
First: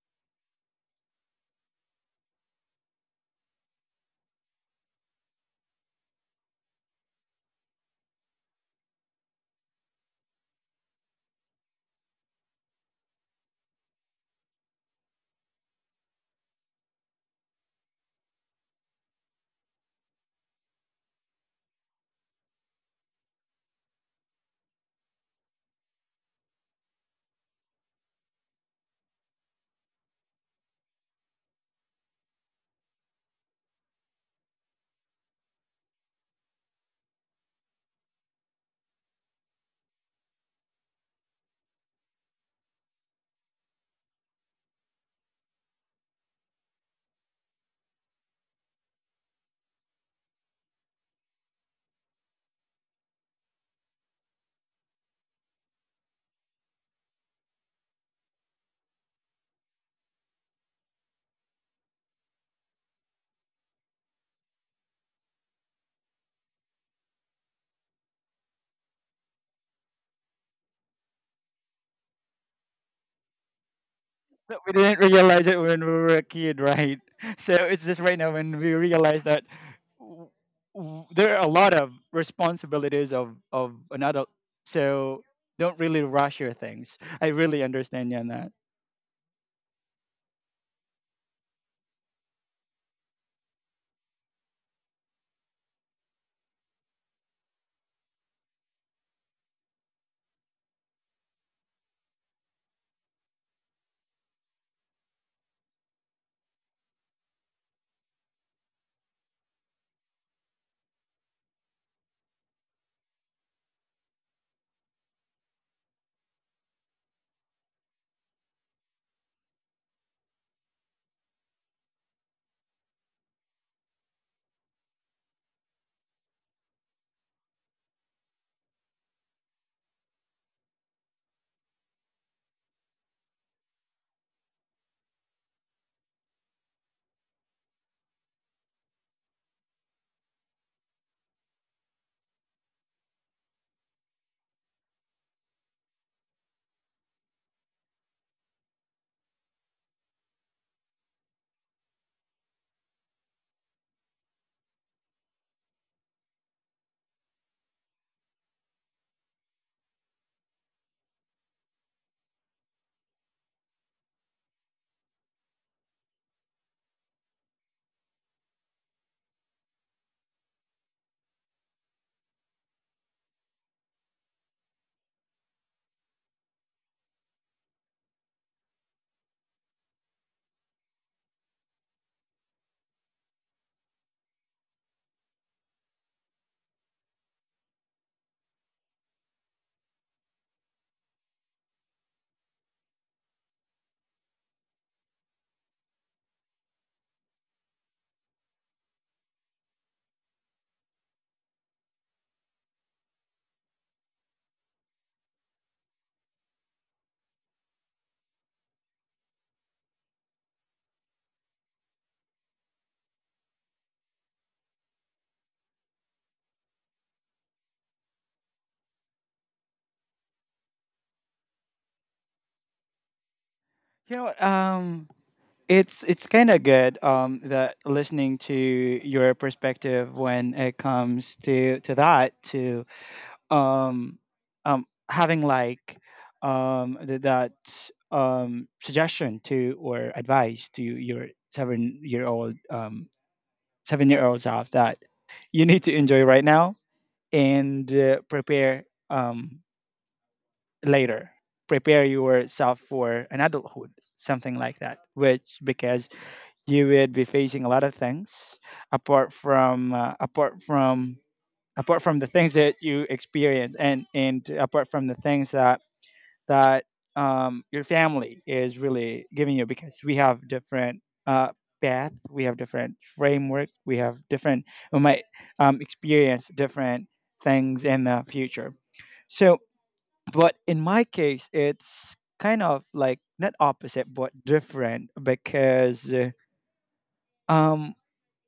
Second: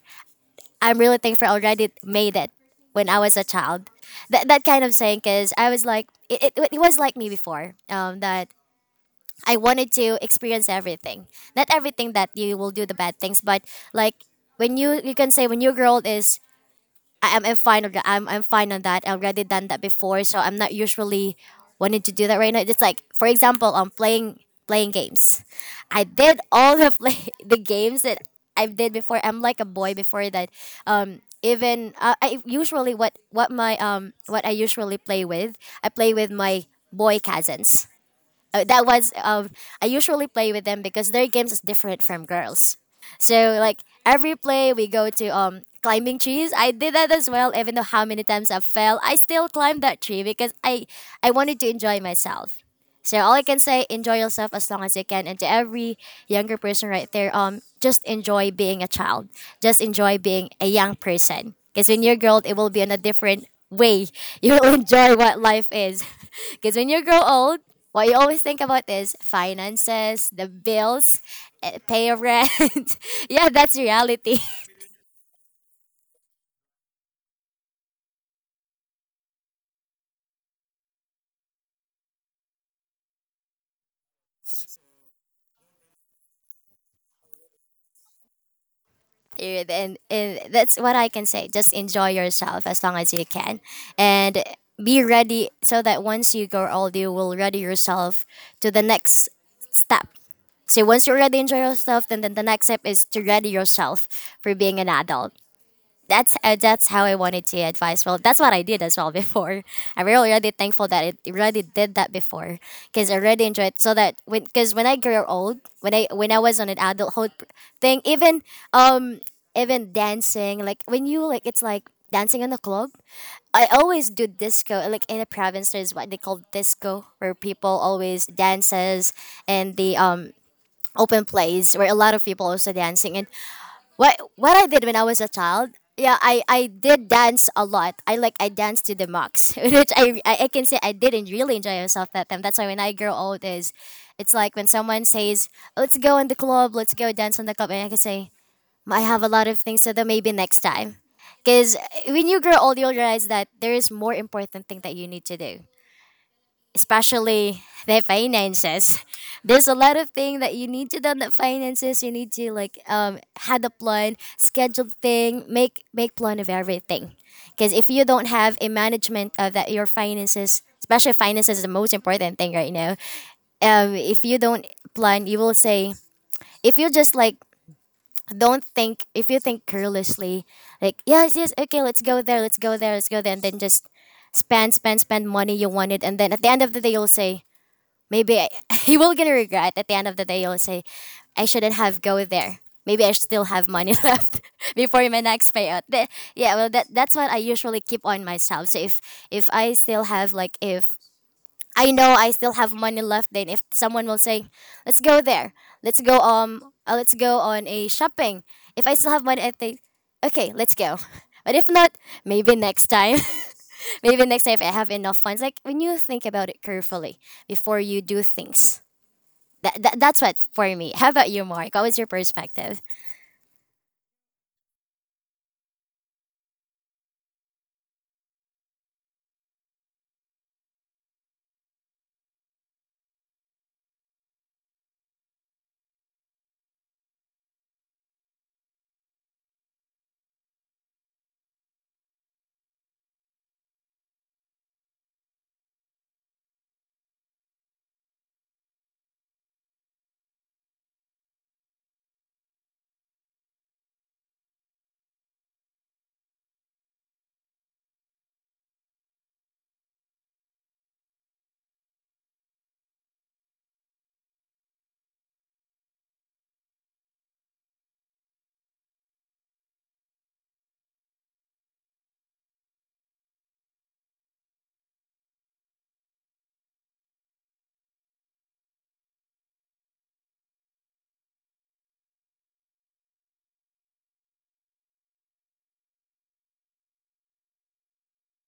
I'm really thankful I already made it when I was a child. That, that kind of saying, because I was like it was like me before that I wanted to experience everything. Not everything that you will do the bad things, but like when you can say when your girl is I'm fine on that. I'm fine on that. I've already done that before, so I'm not usually wanting to do that right now. It's like for example, I'm playing playing games. I did all the play the games that I did before. I'm like a boy before that. Even I usually what my what I usually play with. I play with my boy cousins. That was I usually play with them because their games is different from girls. So like every play we go to climbing trees. I did that as well. Even though how many times I fell, I still climbed that tree because I wanted to enjoy myself. So all I can say, enjoy yourself as long as you can. And to every younger person right there, just enjoy being a child. Just enjoy being a young person. Because when you're grown, it will be on a different way. You will enjoy what life is. Because when you grow old, what you always think about is finances, the bills, eh, pay your rent. Yeah, that's reality. That we didn't realize it when we were a kid, right? So it's just right now when we realize that, w- there are a lot of responsibilities of an adult. So don't really rush your things. I really understand you on that. Period. And that's what I can say, just enjoy yourself as long as you can, and be ready so that once you grow old you will ready yourself to the next step. So once you already enjoy yourself, then the next step is to ready yourself for being an adult. That's how I wanted to advise. Well, that's what I did as well before. I'm really really thankful that it already did that before because I really enjoyed. So that when, because when I grew old, when I was on an adulthood pr- thing, even um even dancing, like when you like it's like dancing in the club. I always do disco. Like in the province, there's what they call disco, where people always dances and the open place where a lot of people also dancing and what I did when I was a child. Yeah, I did dance a lot. I like I danced to the max, which I can say I didn't really enjoy myself that time. That's why when I grow old is, it's like when someone says, "Let's go in the club, let's go dance on the club," and I can say, "Mm, I have a lot of things to do. Maybe next time." Because when you grow old, you'll realize that there is more important thing that you need to do, especially their finances. There's a lot of things that you need to do on the finances. You need to like had a plan, schedule thing, make plan of everything. Because if you don't have a management of that your finances, especially finances is the most important thing right now. If you don't plan, you will say, if you just like don't think, if you think carelessly, like yes yes okay let's go there, and then just spend money you wanted, and then at the end of the day you'll say maybe he will gonna regret at the end of the day. He'll say, "I shouldn't have go there. Maybe I still have money left before my next payout." Th- yeah, well, that that's what I usually keep on myself. So if I still have like if I know I still have money left, then if someone will say, "Let's go there. Let's go on a shopping." If I still have money, I think, "Okay, let's go." But if not, maybe next time. Maybe next time if I have enough funds. Like when you think about it carefully before you do things. That, that that's what for me. How about you, Mark? What was your perspective? You know, it's kind of good, that listening to your perspective when it comes to, that, to um, um, having, like, that, suggestion to or advice to your 7-year old, 7-year old self, that you need to enjoy right now and, prepare, um, later, prepare yourself for an adulthood, something like that, which, because you would be facing a lot of things apart from, apart from the things that you experience, and apart from the things that your family is really giving you, because we have different, uh, path, we have different framework, we have different, we might experience different things in the future. So, but in my case, it's kind of like not opposite but different, because um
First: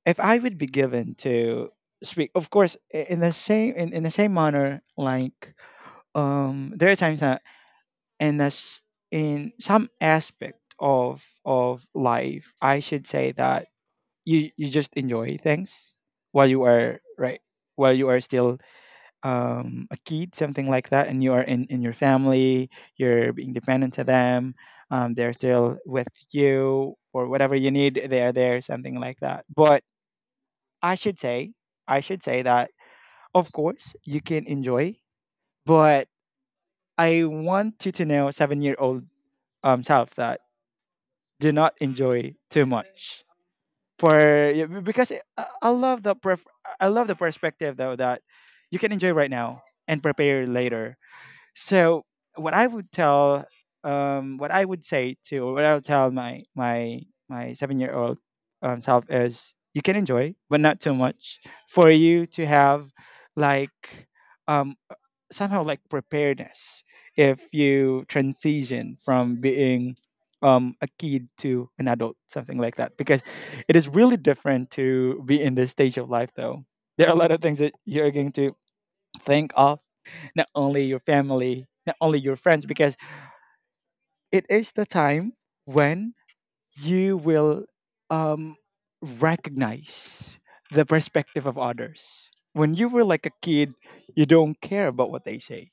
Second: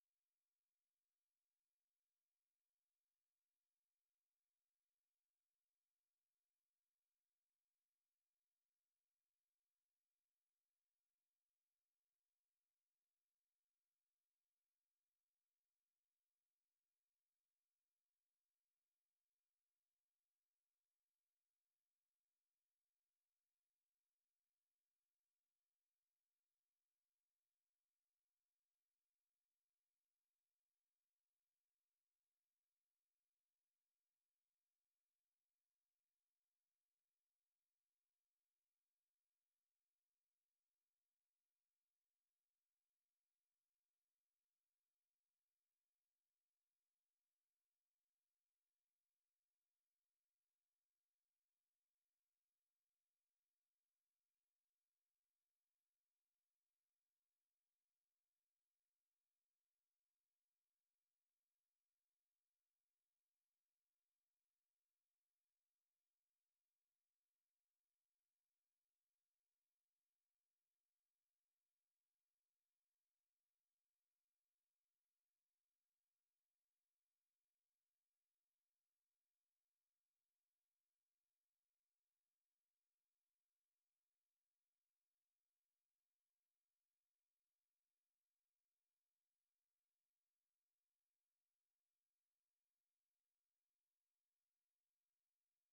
if I would be given to speak, of course, in the same, in the same manner, like, there are times that, in this in some aspect of life, I should say that you just enjoy things while you are right, while you are still a kid, something like that, and you are in your family, you're being dependent to them. They're still with you, or whatever you need, they are there, something like that. But, I should say, I should say that, of course, you can enjoy, but I want you to know, 7-year old self, that do not enjoy too much. For, yeah, because I I love the pref- I love the perspective though, that you can enjoy right now and prepare later. So, what I would tell, what I would tell my 7-year old self is, you can enjoy, but not too much, for you to have, like, um, somehow like preparedness if you transition from being a kid to an adult, something like that, because it is really different to be in this stage of life, though. There are a lot of things that you're going to think of, not only your family, not only your friends, because it is the time when you will um, recognize the perspective of others. When you were like a kid, you don't care about what they say.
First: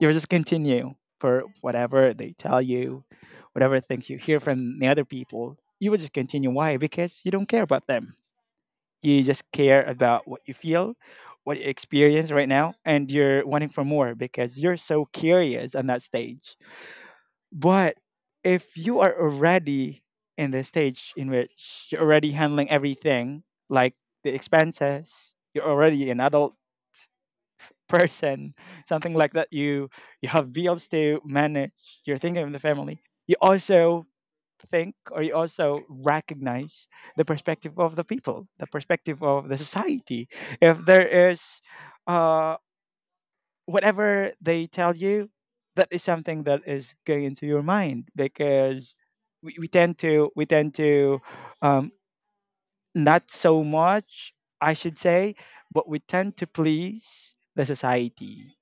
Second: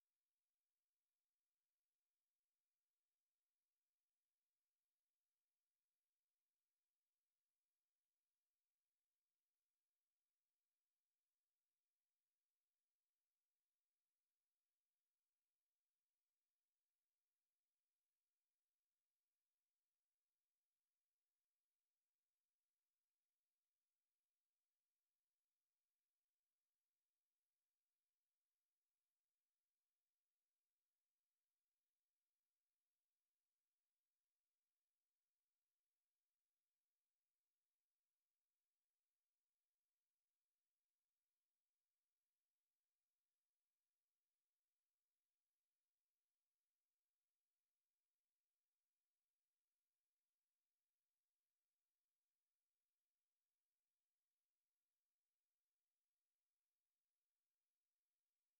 You just continue for whatever they tell you, whatever things you hear from the other people. You will just continue. Why? Because you don't care about them. You just care about what you feel, what you experience right now, and you're wanting for more because you're so curious on that stage. But if you are already in the stage in which you're already handling everything, like the expenses, you're already an adult person, something like that. You have bills to manage, you're thinking of the family, you also think or you also recognize the perspective of the people, the perspective of the society. If there is uh, whatever they tell you, that is something that is going into your mind because we tend to um, not so much I should say, but we tend to please the society,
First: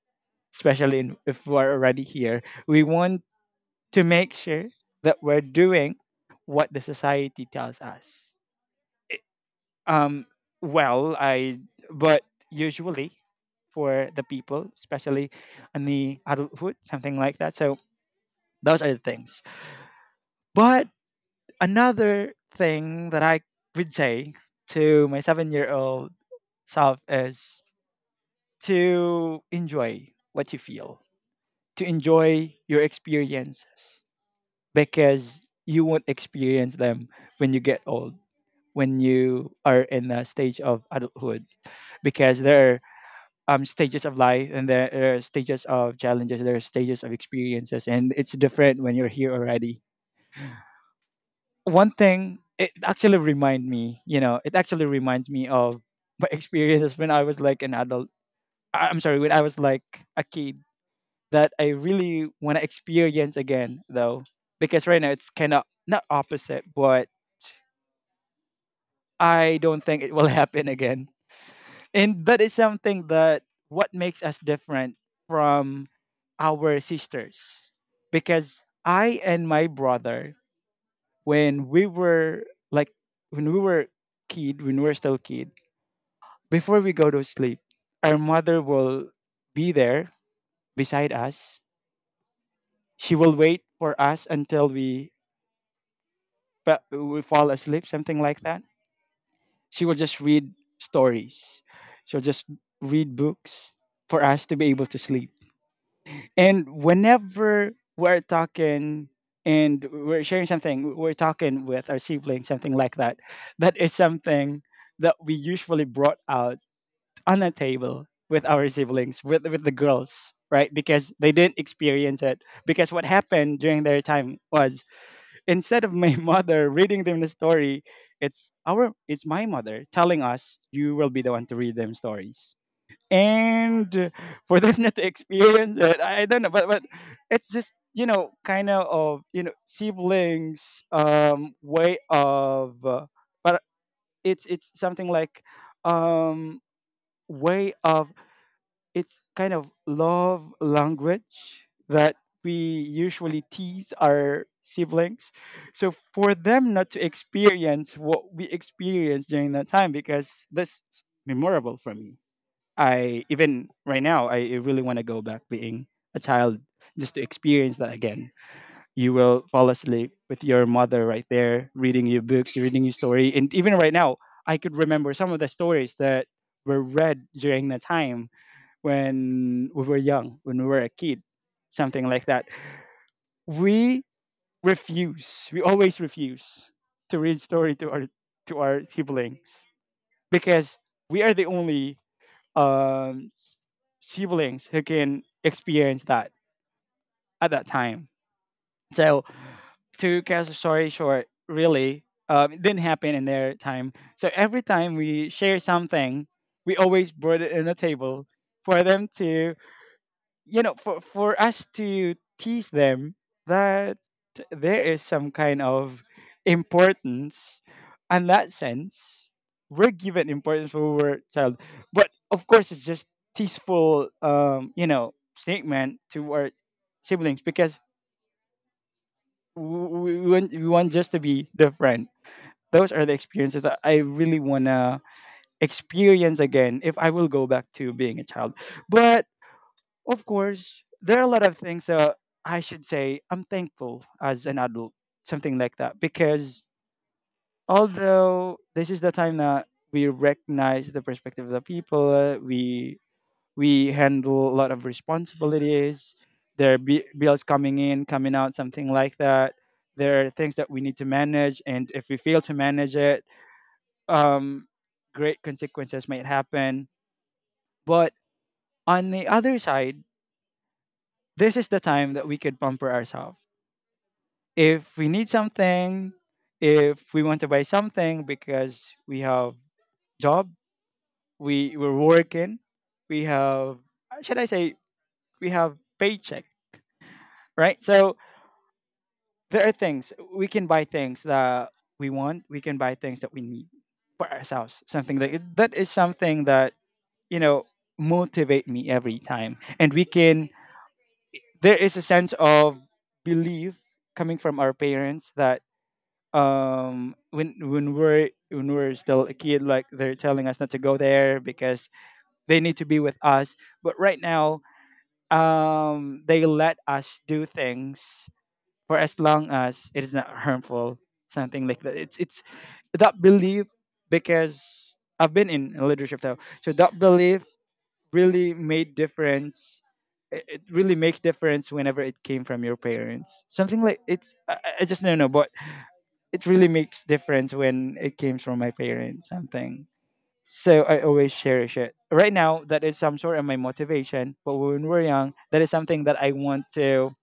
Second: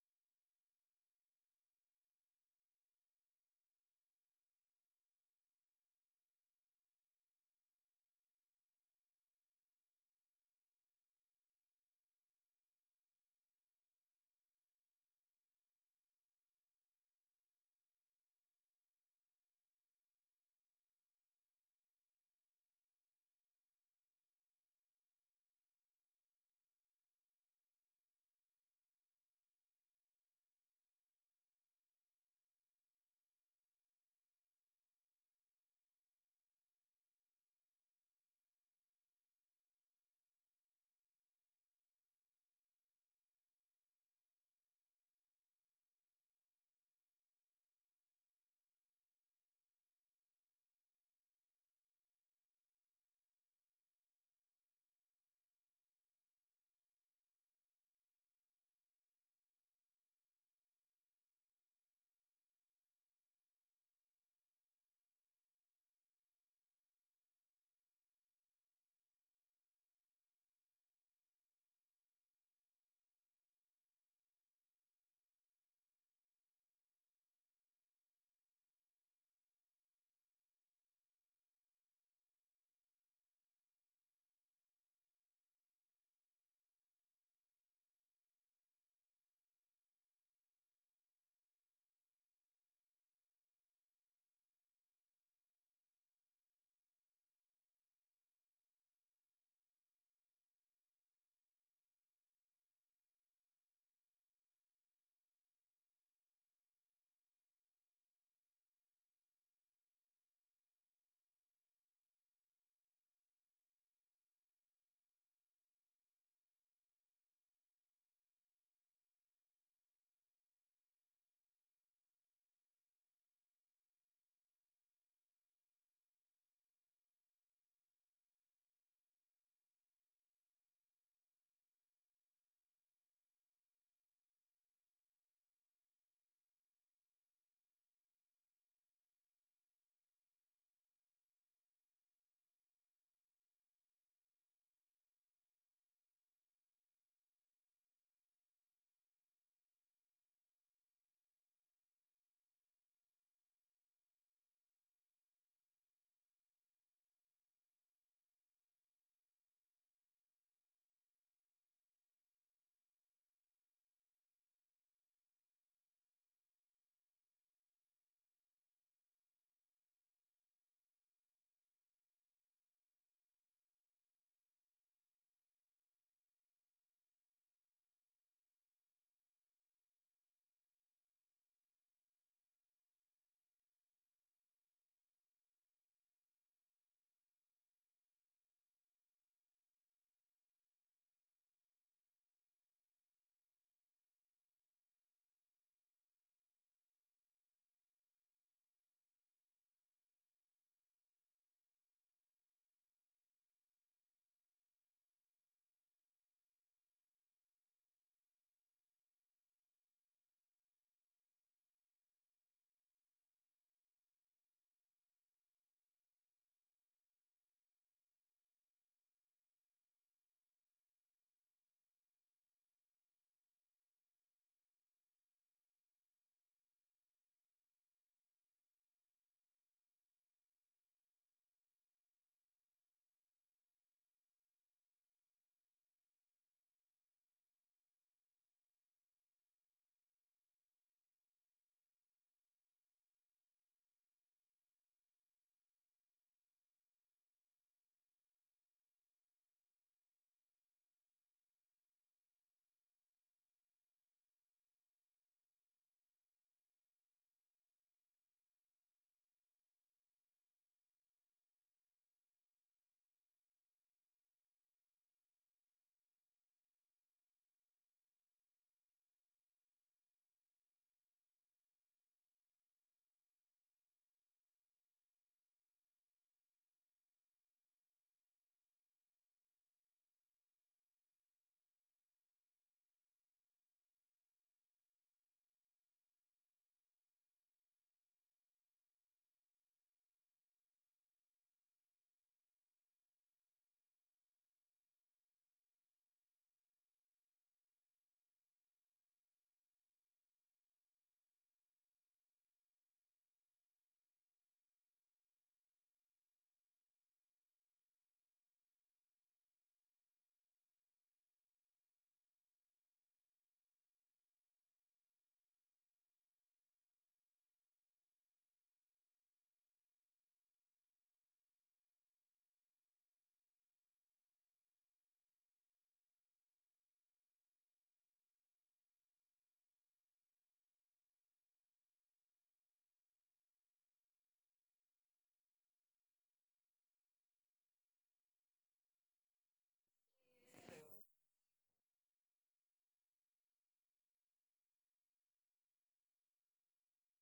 especially in, if we're already here. We want to make sure that we're doing what the society tells us. I- Um, well, I but usually for the people, especially in the adulthood, something like that. So those are the things. But another thing that I would say to my seven-year-old self is to enjoy what you feel, to enjoy your experiences, because you won't experience them when you get old. When you are in the stage of adulthood because there are stages of life, and there are stages of challenges, there are stages of experiences, and it's different when you're here already. One thing, it actually reminds me of my experiences when I was like an adult. I'm sorry, when I was like a kid, that I really want to experience again though, because right now it's kind of not opposite, but I don't think it will happen again. And that is something that what makes us different from our sisters, because I and my brother, when we were like when we were kid when we were still kid, before we go to sleep, our mother will be there beside us. She will wait for us until we we fall asleep, something like that. She will just read stories, she'll just read books for us to be able to sleep. And whenever we're talking and we're sharing something, we're talking with our siblings, something like that, that is something that we usually brought out on a table with our siblings, with the girls, right? Because they didn't experience it. Because what happened during their time was, instead of my mother reading them the story, it's our it's my mother telling us you will be the one to read them stories. And for them not to experience it, I don't know, but it's just, you know, kind of you know, siblings way of but it's something like um way of, it's kind of love language that we usually tease our siblings, so for them not to experience what we experienced during that time, because that's memorable for me. I, even right now, I really want to go back being a child just to experience that again. You will fall asleep with your mother right there, reading you books, reading you story. And even right now I could remember some of the stories that were read during the time when we were young, when we were a kid, something like that. We we always refuse to read story to our siblings, because we are the only um, s- siblings who can experience that at that time. So, to cut the story short, really, it didn't happen in their time. So every time we share something, we always brought it in a table for them to, you know, for us to tease them that there is some kind of importance in that sense. We're given importance when we were a child, but of course it's just teasful you know statement to our siblings, because we want just to be different. Those are the experiences that I really want to experience again if I will go back to being a child. But of course, there are a lot of things that I should say I'm thankful as an adult, something like that. Because although this is the time that we recognize the perspective of the people, we handle a lot of responsibilities. There are bills coming in, coming out, something like that. There are things that we need to manage, and if we fail to manage it, um, great consequences might happen. But on the other side, this is the time that we could pamper ourselves if we need something, if we want to buy something, because we have job, we're working, we have, should I say, we have paycheck, right? So there are things we can buy, things that we want, we can buy things that we need for ourselves. Something that is something that, you know, motivate me every time, and we can. There is a sense of belief coming from our parents that when we're still a kid, like they're telling us not to go there because they need to be with us, but right now, they let us do things for as long as it is not harmful, something like that. It's that belief. Because I've been in leadership though, so that belief really made difference. It really makes difference whenever it came from your parents, something like, it's I just don't know, but it really makes difference when it came from my parents, something. So I always cherish it right now. That is some sort of my motivation. But when we're young, that is something that I want to,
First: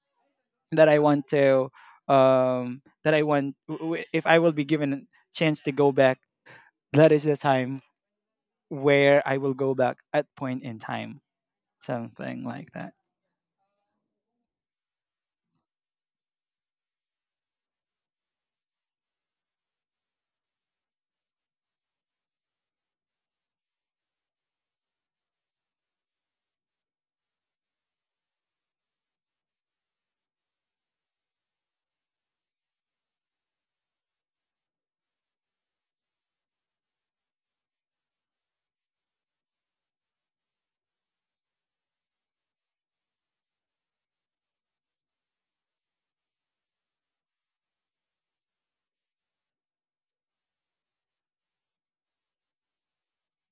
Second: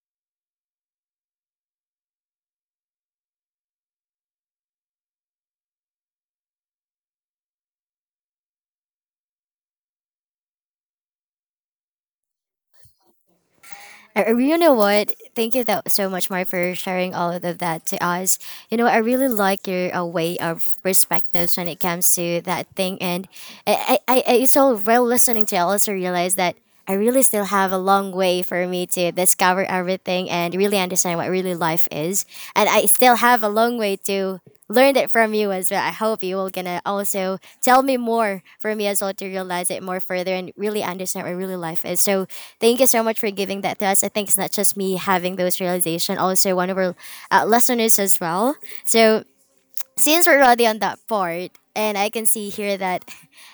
that I want to, that I want, if I will be given a chance to go back, that is the time where I will go back at point in time, something like that. You know what? Thank you tho- so much, Mark, for sharing all of that to us. You know, I really like your way of perspectives when it comes to that thing, and I still while listening to it, I also realized that I really still have a long way for me to discover everything and really understand what I really like life is. And I still have a long way to learn it from you as well. I hope you will gonna also tell me more for me as well to realize it more further and really understand what really life is. So thank you so much for giving that to us. I think it's not just me having those realization, also one of our listeners as well. So since we're already on that part, and I can see here that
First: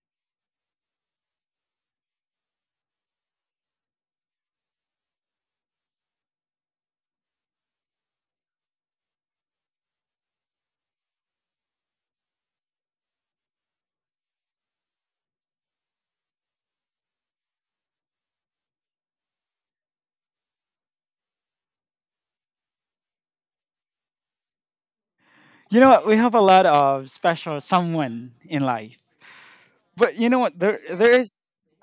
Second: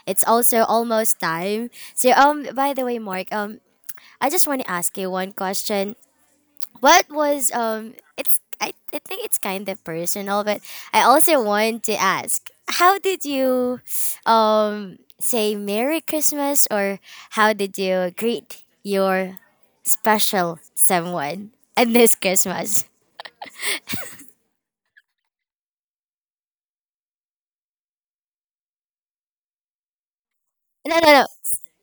it's also almost time. So by the way, Mark, I just want to ask you one question. What was it's I think it's kind of personal, but I also want to ask, how did you say Merry Christmas, or how did you greet your special someone in this Christmas? You know what, we have a lot of special someone in life, but you know what, there No, no, there no, is,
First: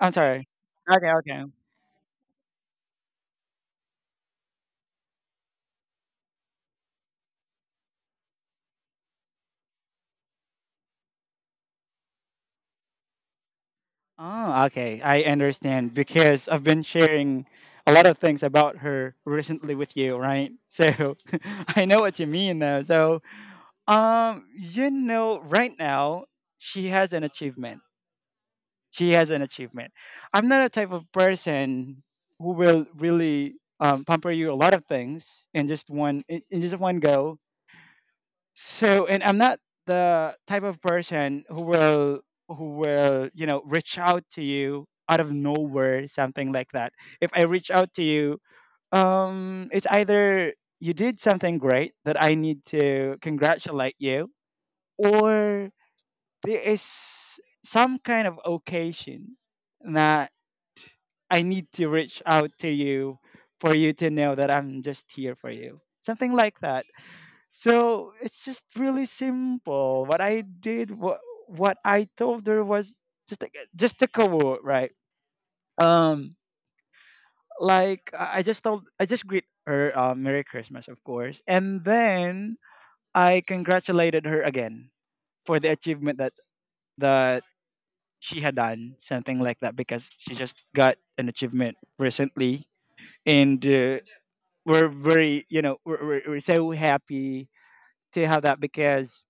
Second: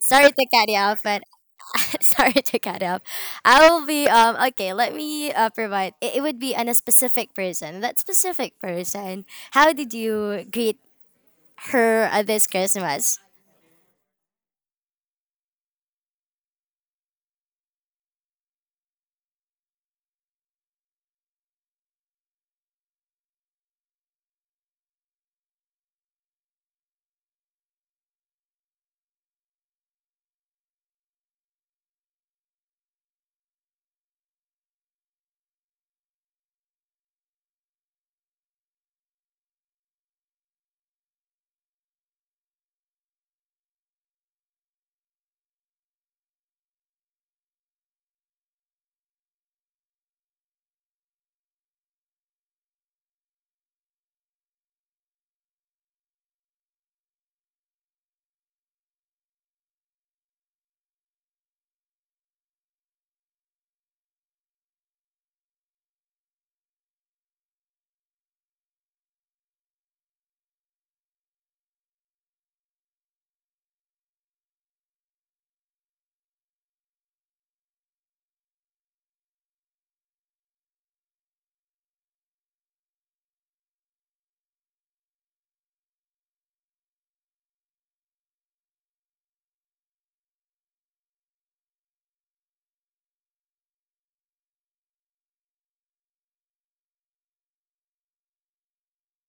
I'm to sorry. cut you off, Okay, but okay. sorry to cut you off. I will be okay, let me provide it, it would be on a specific person, that specific person, how did you greet her this Christmas. Oh, okay. I understand, because I've been sharing a lot of things about her recently with you, right? So, I know what you mean though. So, you know, right now she has an achievement. She has an achievement. I'm not a type of person who will really pamper you a lot of things in just one, in just one go. So, and I'm not the type of person who will, who will, you know, reach out to you out of nowhere, something like that. If I reach out to you, it's either you did something great that I need to congratulate you, or there is some kind of occasion that I need to reach out to you for you to know that I'm just here for you, something like that. So it's just really simple. What I did, what I told her was just like, just a quote, right? Um, like I just told, I just greet her, Merry Christmas, of course, and then I congratulated her again for the achievement that she had done, something like that, because she just got an achievement recently. And we're very, you know, we're so happy to have that because,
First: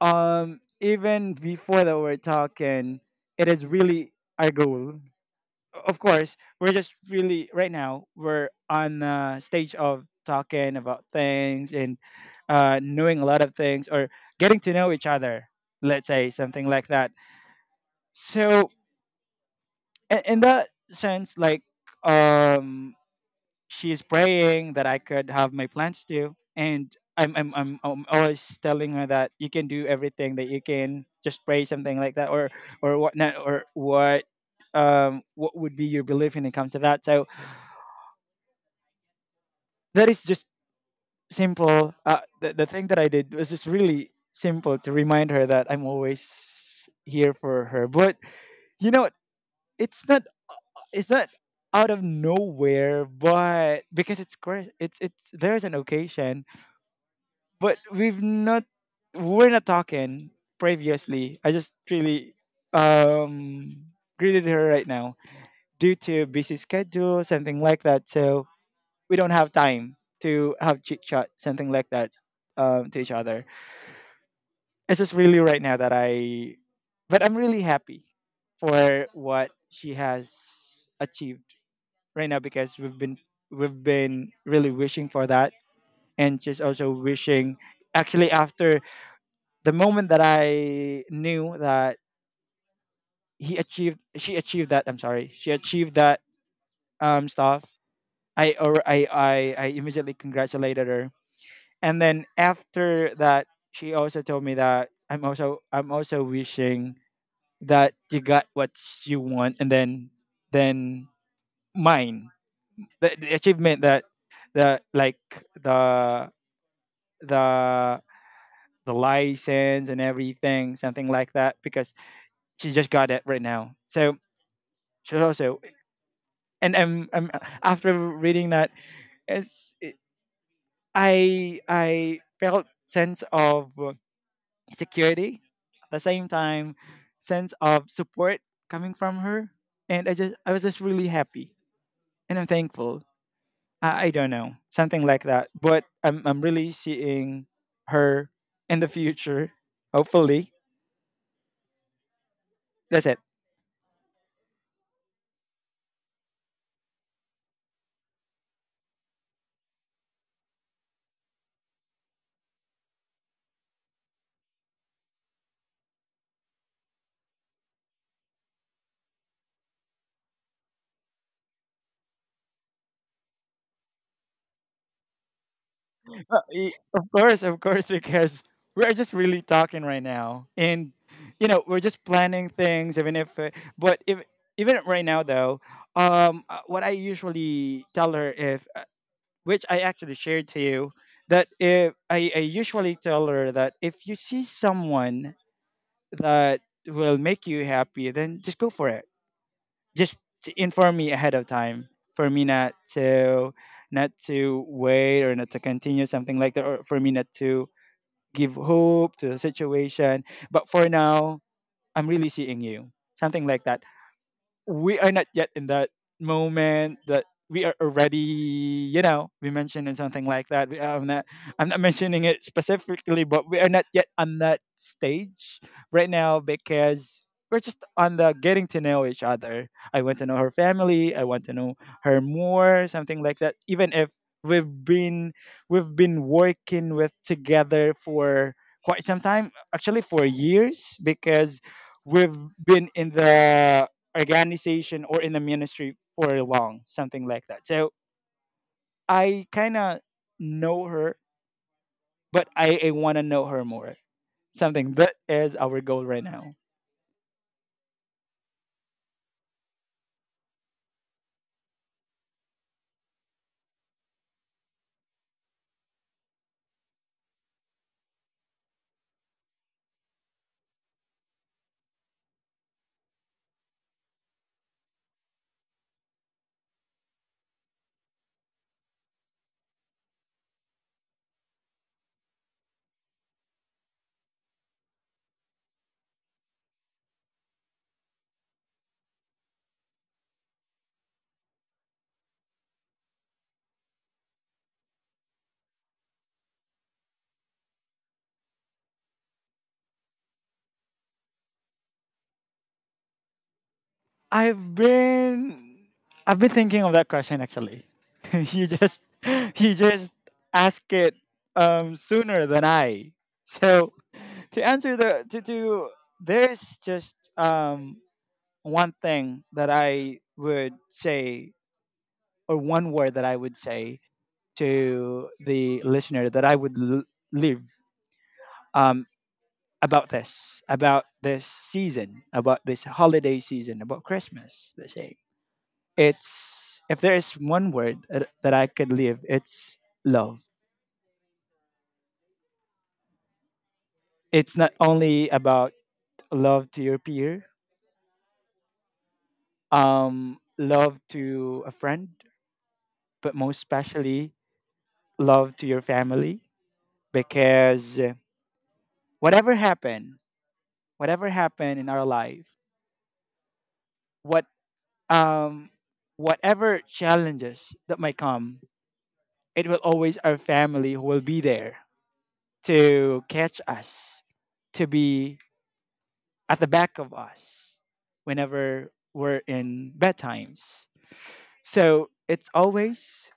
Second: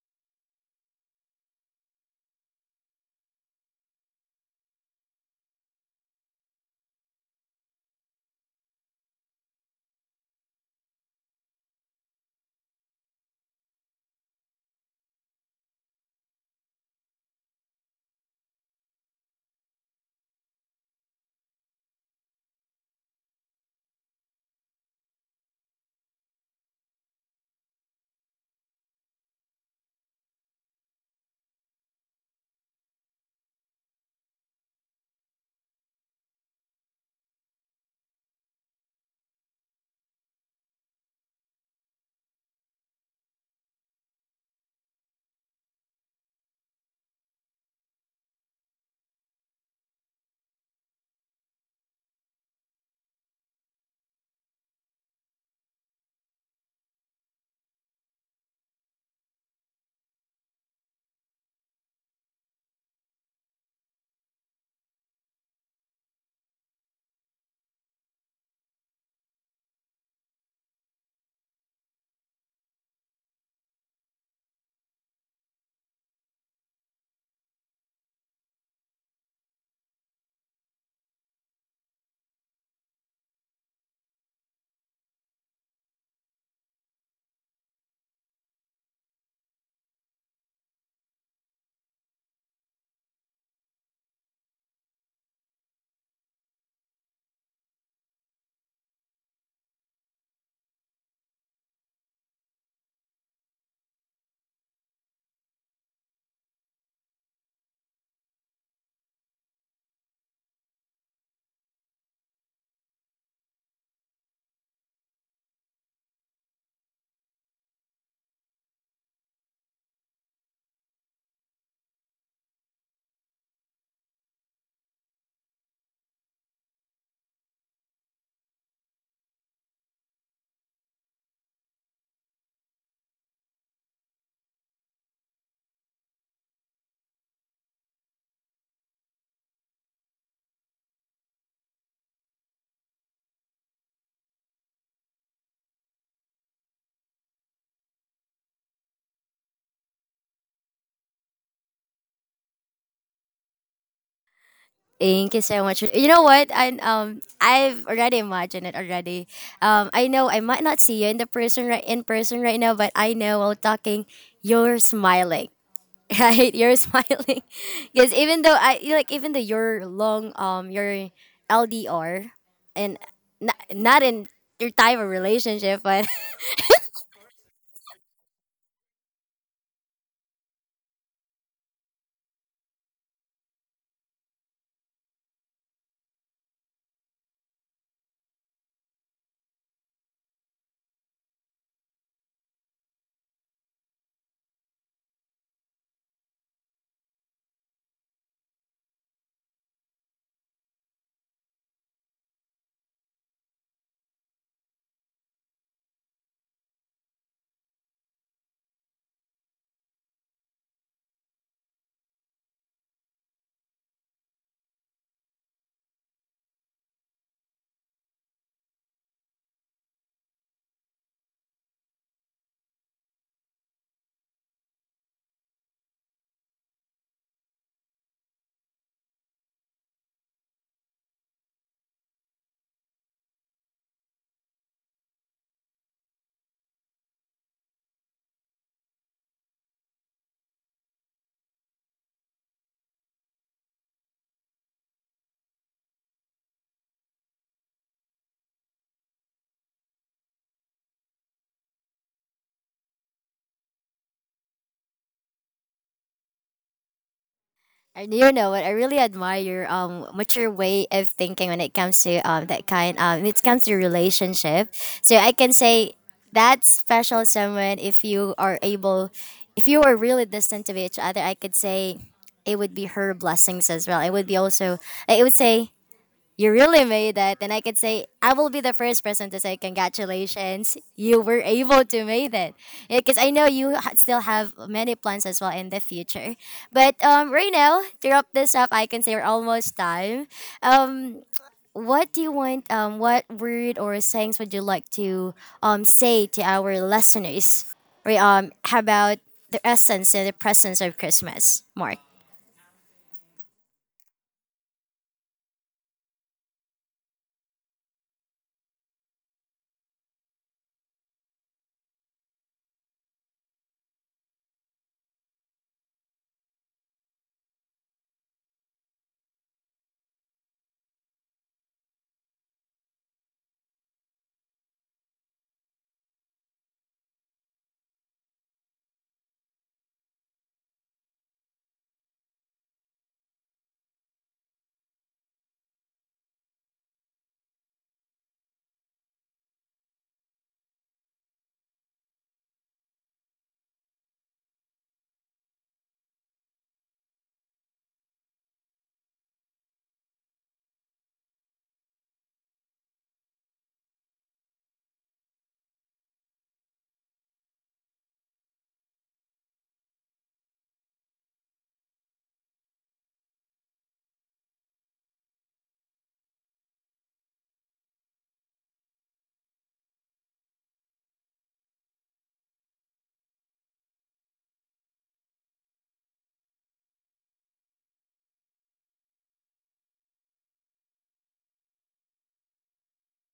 even before that, we're talking, it is really our goal. Of course, we're just really, right now, we're on a stage of talking about things, and knowing a lot of things, or getting to know each other, let's say, something like that. So, in that sense, like, um she's praying that I could have my plans too. And I'm always telling her that you can do everything, that you can just pray, something like that, or what not, or what would be your belief when it comes to that. So that is just simple. The thing that I did was just really simple, to remind her that I'm always here for her. But you know, it's not, it's not out of nowhere, but because it's, there's an occasion, but we've not, we're not talking previously. I just really um greeted her right now due to busy schedule, something like that. So we don't have time to have chit chat, something like that, to each other. It's just really right now that I, but I'm really happy for what she has achieved right now, because we've been, we've been really wishing for that, and she's also wishing. Actually, after the moment that I knew that she achieved that, I'm sorry, she achieved that stuff. I or I, I immediately congratulated her, and then after that, she also told me that I'm also wishing that you got what you want, and then mine, the achievement that, the like the the the license and everything, something like that, because she just got it right now. So, sure, also, and I'm after reading that, it's it, I felt sense of security, at the same time sense of support coming from her. And I was just really happy, and I'm thankful. I don't know, something like that, but I'm really seeing her in the future, hopefully. That's it. Thank you so much. You know what? I I've already imagined it already. Um, I know I might not see you in the person right in person right now, but I know while talking, you're smiling. Right? You're smiling. Because even though I like even though you're long your LDR and not, not in your type of relationship, but. Of course, of course, because we're just really talking right now, and you know we're just planning things. Even if, but if, even right now though, what I usually tell her if, which I actually shared to you, that if I usually tell her that if you see someone that will make you happy, then just go for it. Just to inform me ahead of time, for me not to, not to wait or not to continue, something like that, or for me not to give hope to the situation. But for now, I'm really seeing you. Something like that. We are not yet in that moment that we are already, you know, we mentioned in something like that, I'm not, I'm not mentioning it specifically, but we are not yet on that stage right now, because we're just on the getting to know each other. I want to know her family, I want to know her more, something like that. Even if we've been we've been working with together for quite some time, actually for years, because we've been in the organization or in the ministry for long, something like that. So I kind of know her, but I want to know her more. Something that is our goal right now. And you know what? I really admire your mature way of thinking when it comes to that kind when it comes to relationship. So I can say that's special someone, if you are able, if you are really distant to each other, I could say it would be her blessings as well. It would be also I would say you really made it. And I could say, I will be the first person to say, congratulations, you were able to make it. Because I know you ha- still have many plans as well in the future. But right now, to wrap this up, I can say we're almost time. Um, what do you want, what word or sayings would you like to say to our listeners? Or how about the essence and the presence of Christmas, Mark? I've been I've been thinking of that question actually. You just, you just ask it sooner than I. So to answer the, to, there's just one thing that I would say, or one word that I would say to the listener that I would leave um, about this season, about this holiday season, about Christmas, let's say. It's, if there is one word that I could leave, it's love. It's not only about love to your peer, love to a friend, but most especially love to your family, because whatever happened, whatever happened in our life, what um, whatever challenges that might come, it will always our family who will be there to catch us, to be at the back of us whenever we're in bad times. So it's always,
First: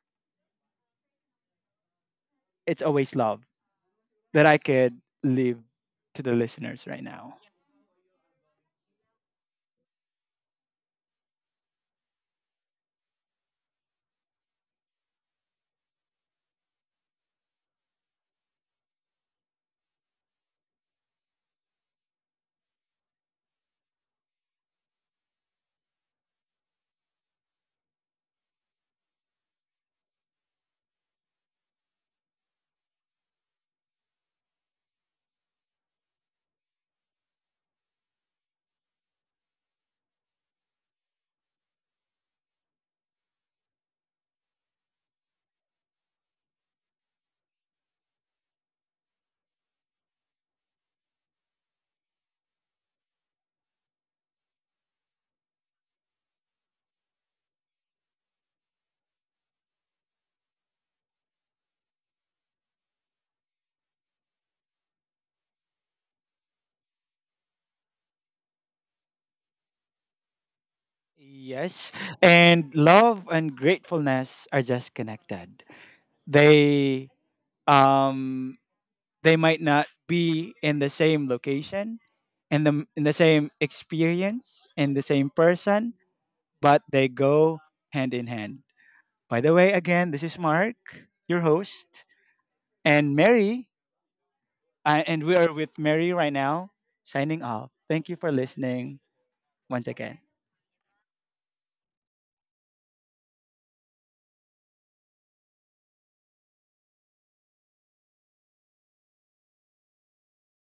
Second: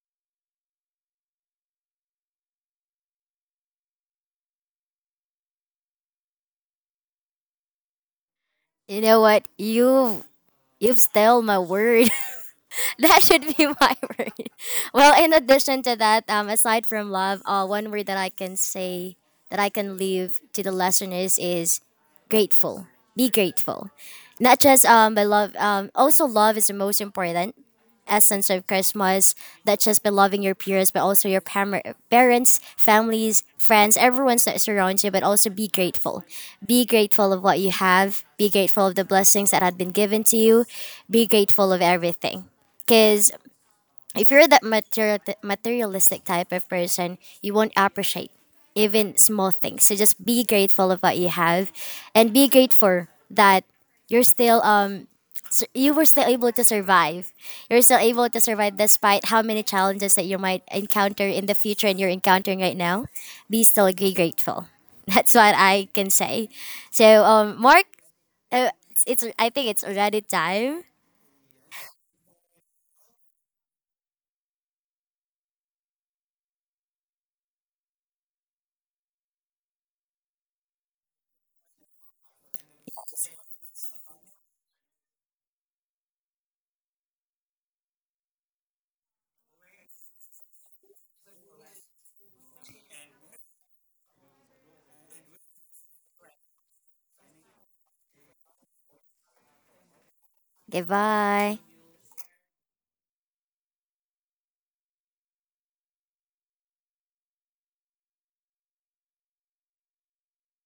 it's always love that I could leave to the listeners right now. You know what? You've stole my word. That should be my word. Well, in addition to that, aside from love, one word that I can say that I can leave to the listeners is grateful. Be grateful. Not just but love. Also, love is the most important essence of Christmas, not just by loving your peers, but also your pam- parents, families, friends, everyone that surrounds you, but also be grateful. Be grateful of what you have, be grateful of the blessings that had been given to you, be grateful of everything. Because if you're that material, materialistic type of person, you won't appreciate even small things. So just be grateful of what you have and be grateful that you're still s- you were still able to survive. You're still able to survive despite how many challenges that you might encounter in the future and you're encountering right now. Be still be grateful. That's what I can say. So, Mark, uh, it's I think it's already time. Yes. And love and gratefulness are just connected. They um they might not be in the same location, in the same experience, in the same person, but they go hand in hand. By the way, again, this is Mark, your host, and Mary, and we are with Mary right now, signing off. Thank you for listening once again. Goodbye.